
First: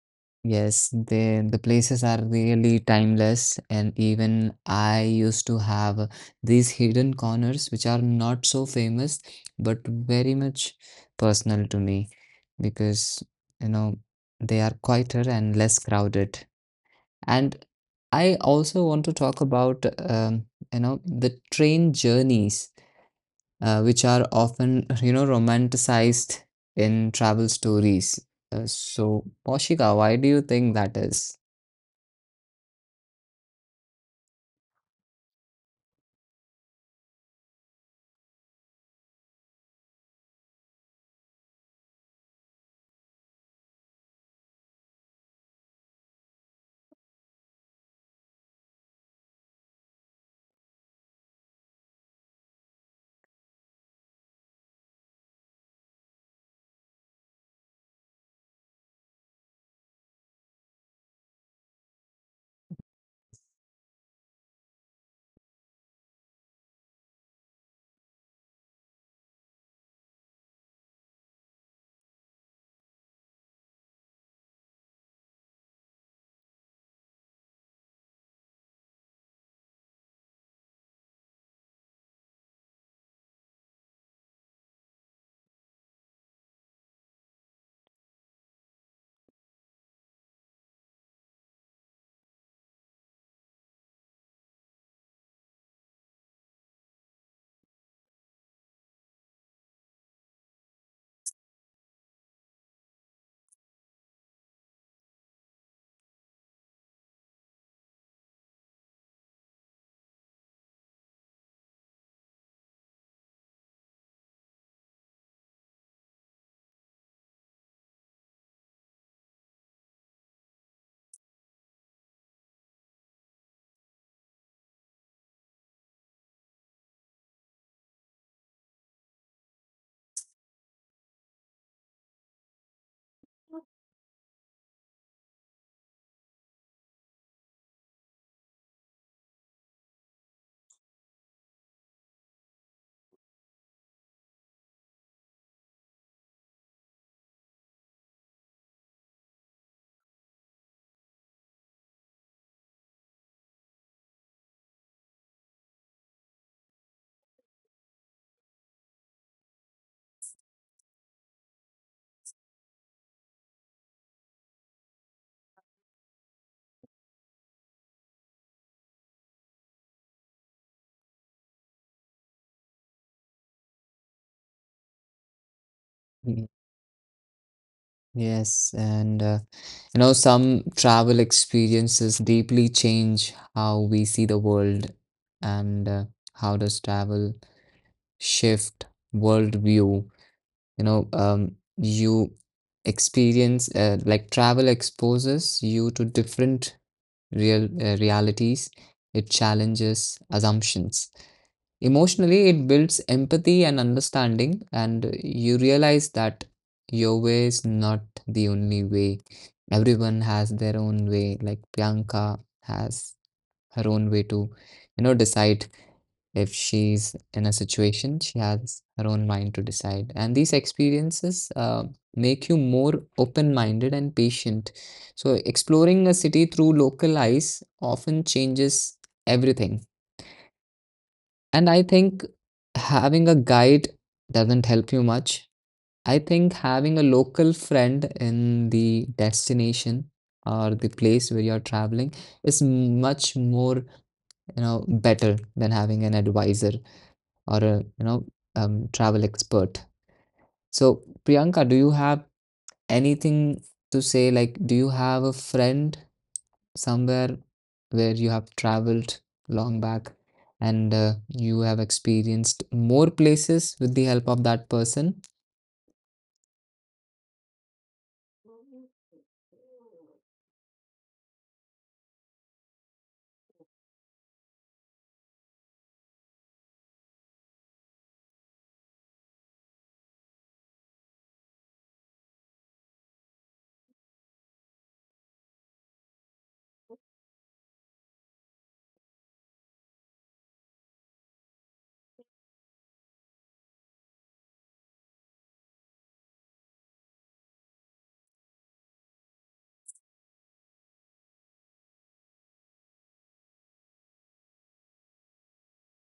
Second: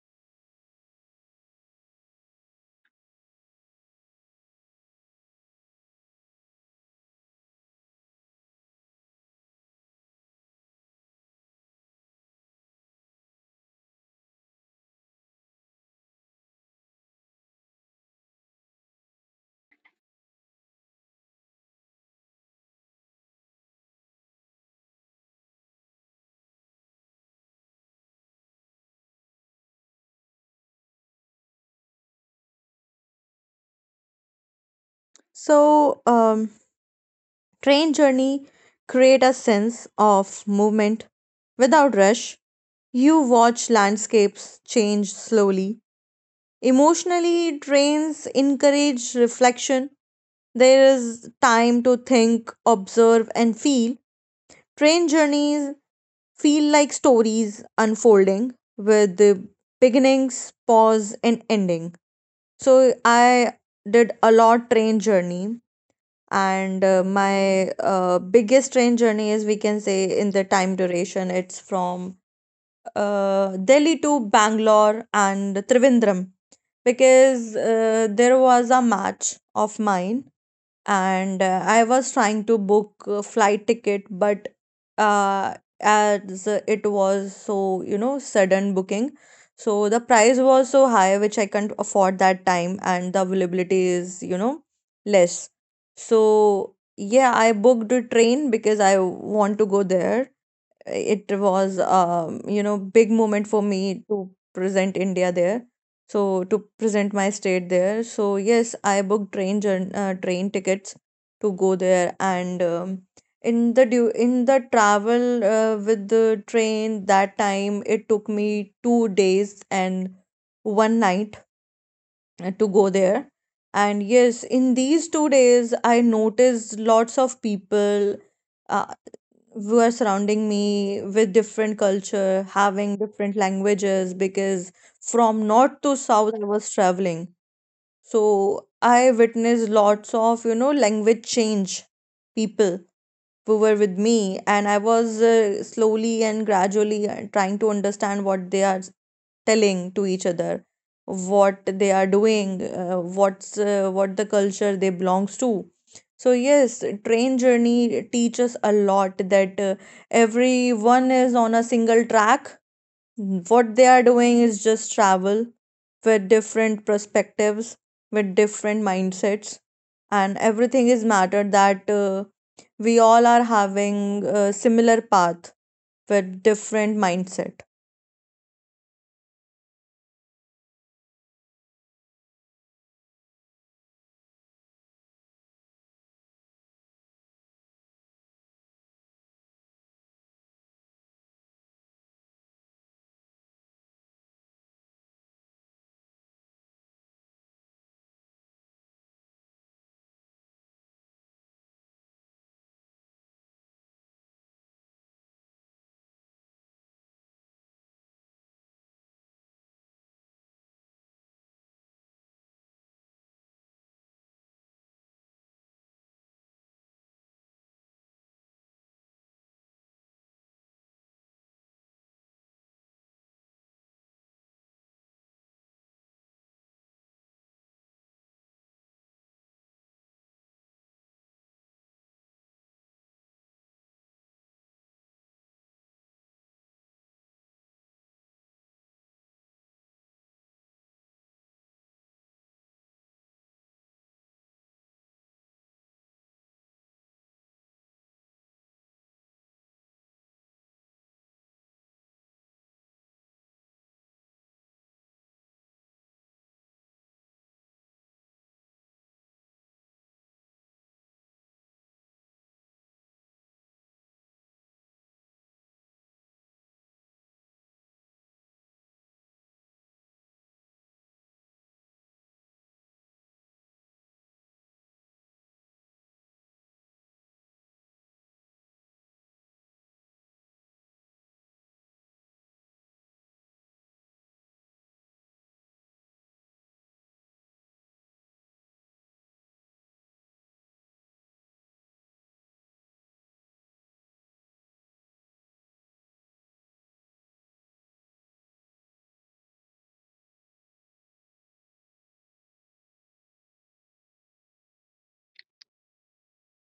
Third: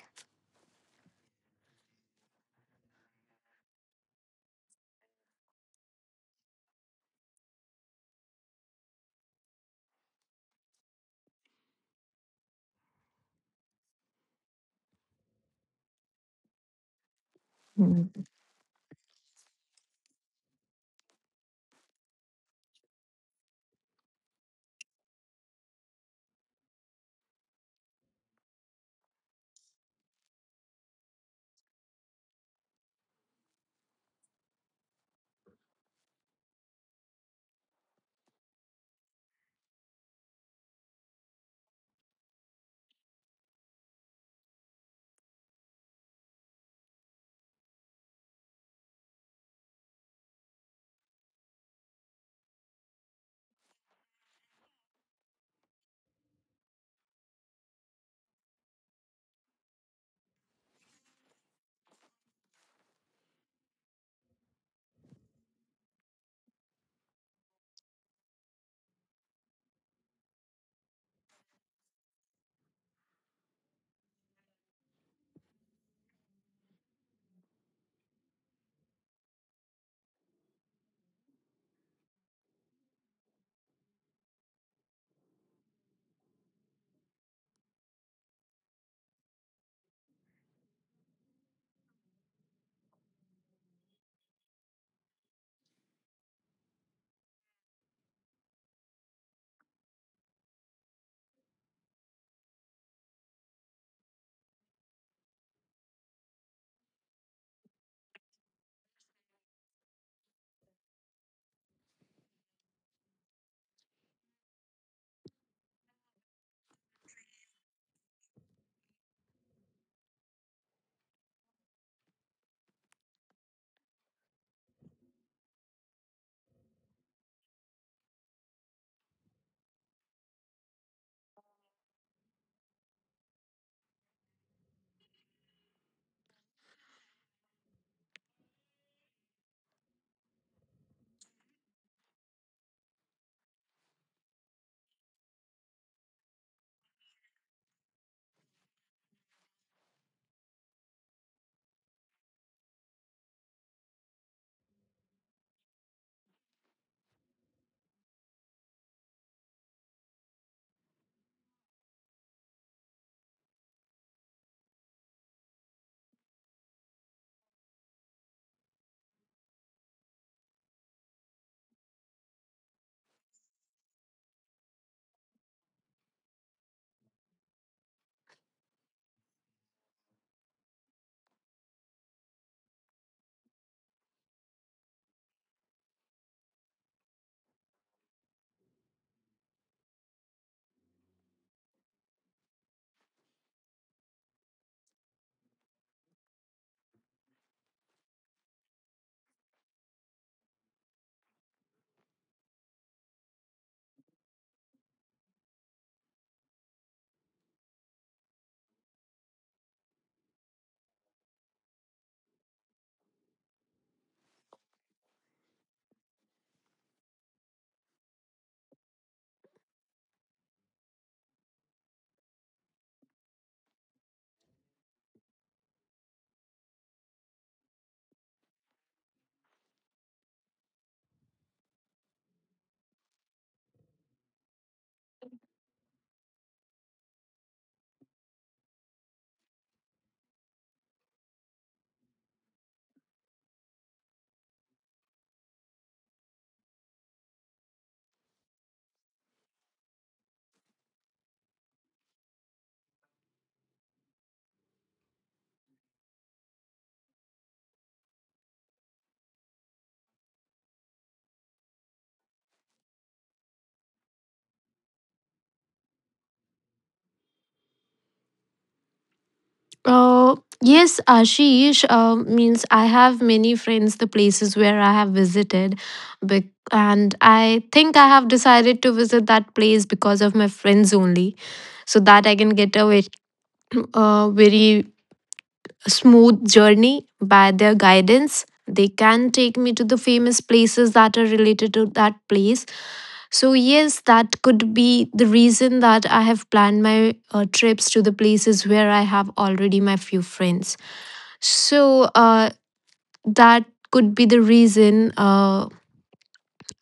Yes, the places are really timeless, and even I used to have these hidden corners which are not so famous, but very much personal to me because you know they are quieter and less crowded. And I also want to talk about the train journeys, which are often romanticized in travel stories. So, Poshika, why do you think that is? So, train journey create a sense of movement without rush. You watch landscapes change slowly. Emotionally, trains encourage reflection. There is time to think, observe, and feel. Train journeys feel like stories unfolding with the beginnings, pause, and ending. So I did a lot train journey, and my biggest train journey is, we can say, in the time duration, it's from Delhi to Bangalore and Trivandrum, because there was a match of mine, and I was trying to book a flight ticket, but uh, as it was so, you know, sudden booking, so the price was so high, which I can't afford that time, and the availability is, you know, less. So, yeah, I booked a train because I want to go there. It was you know, big moment for me to present india there, so to present my state there. So yes, I booked train tickets to go there, and in the in the travel with the train that time, it took me 2 days and one night to go there. And yes, in these 2 days I noticed lots of people uh, who are surrounding me with different culture, having different languages, because from north to south I was traveling. So I witnessed lots of, you know, language change. People who were with me, and I was slowly and gradually trying to understand what they are telling to each other, what they are doing, what the culture they belongs to. So yes, train journey teaches a lot that everyone is on a single track. What they are doing is just travel with different perspectives, with different mindsets, and everything is matter that we all are having a similar path with Mm. different mindset. Yes, and some travel experiences deeply change how we see the world, and how does travel shift worldview? You know, you experience like travel exposes you to different realities. It challenges assumptions. Emotionally, it builds empathy and understanding, and you realize that your way is not the only way. Everyone has their own way. Like Priyanka has her own way to, decide if she's in a situation, she has her own mind to decide. And these experiences make you more open-minded and patient. So, exploring a city through local eyes often changes everything. And I think having a guide doesn't help you much. I think having a local friend in the destination or the place where you're traveling is much more, better than having an advisor or a, travel expert. So, Priyanka, do you have anything to say? Like, do you have a friend somewhere where you have traveled long back, and you have experienced more places with the help of that person. Uh, yes, Ashish. Means I have many friends. The places where I have visited, bec- and I think I have decided to visit that place because of my friends only, so that I can get a very, very smooth journey by their guidance. They can take me to the famous places that are related to that place. So, yes, that could be the reason that I have planned my trips to the places where I have already my few friends. So, that could be the reason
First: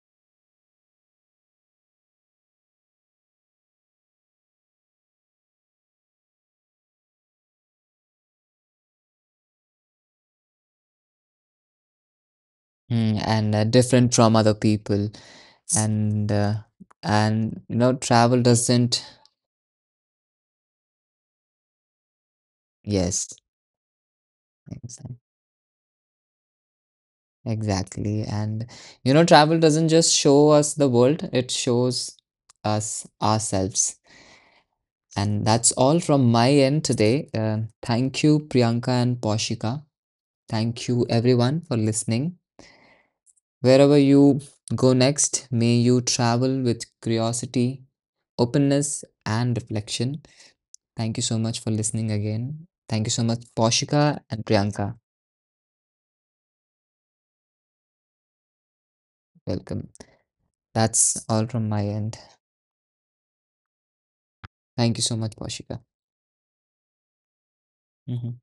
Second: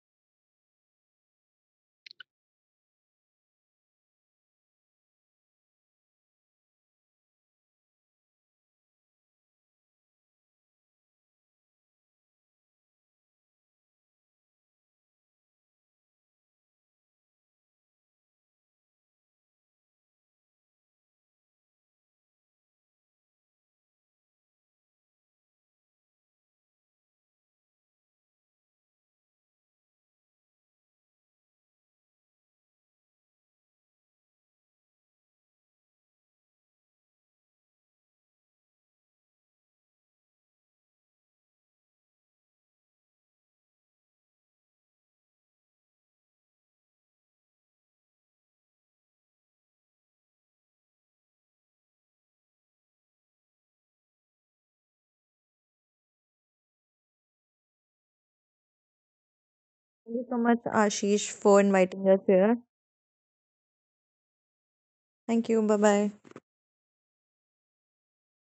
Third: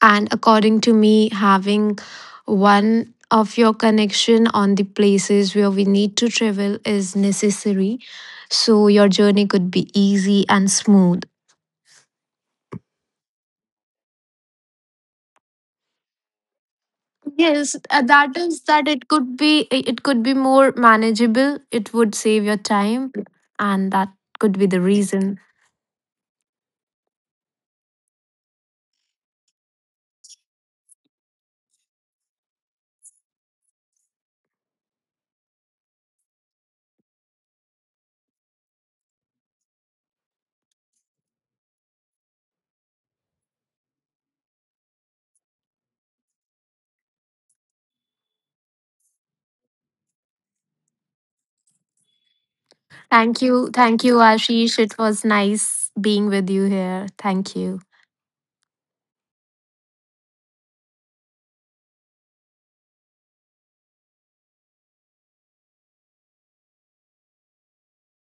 and according to me, having one of your connection on the places where we need to travel is necessary, so your journey could be easy and smooth. And different from other people, and uh, and Yes, you know that travel is that doesn't. it could be more manageable, it would save your time, Yes, and that could be the exa- reason. exactly, and travel doesn't just show us the world, it shows us ourselves. And that's all from my end today. Thank you, Priyanka and Poshika. Thank you, everyone, for listening. Wherever you go next, may you travel with curiosity, openness, and reflection. Thank you so much for listening again. Thank you so much, Thank you, thank Poshika you and Ashish. Priyanka. It was nice being with you here. Thank you. Welcome. Thank you so much, That's Ashish, all for from my inviting end. us here. Thank you so much, Thank you. Bye Poshika. bye. Mhm.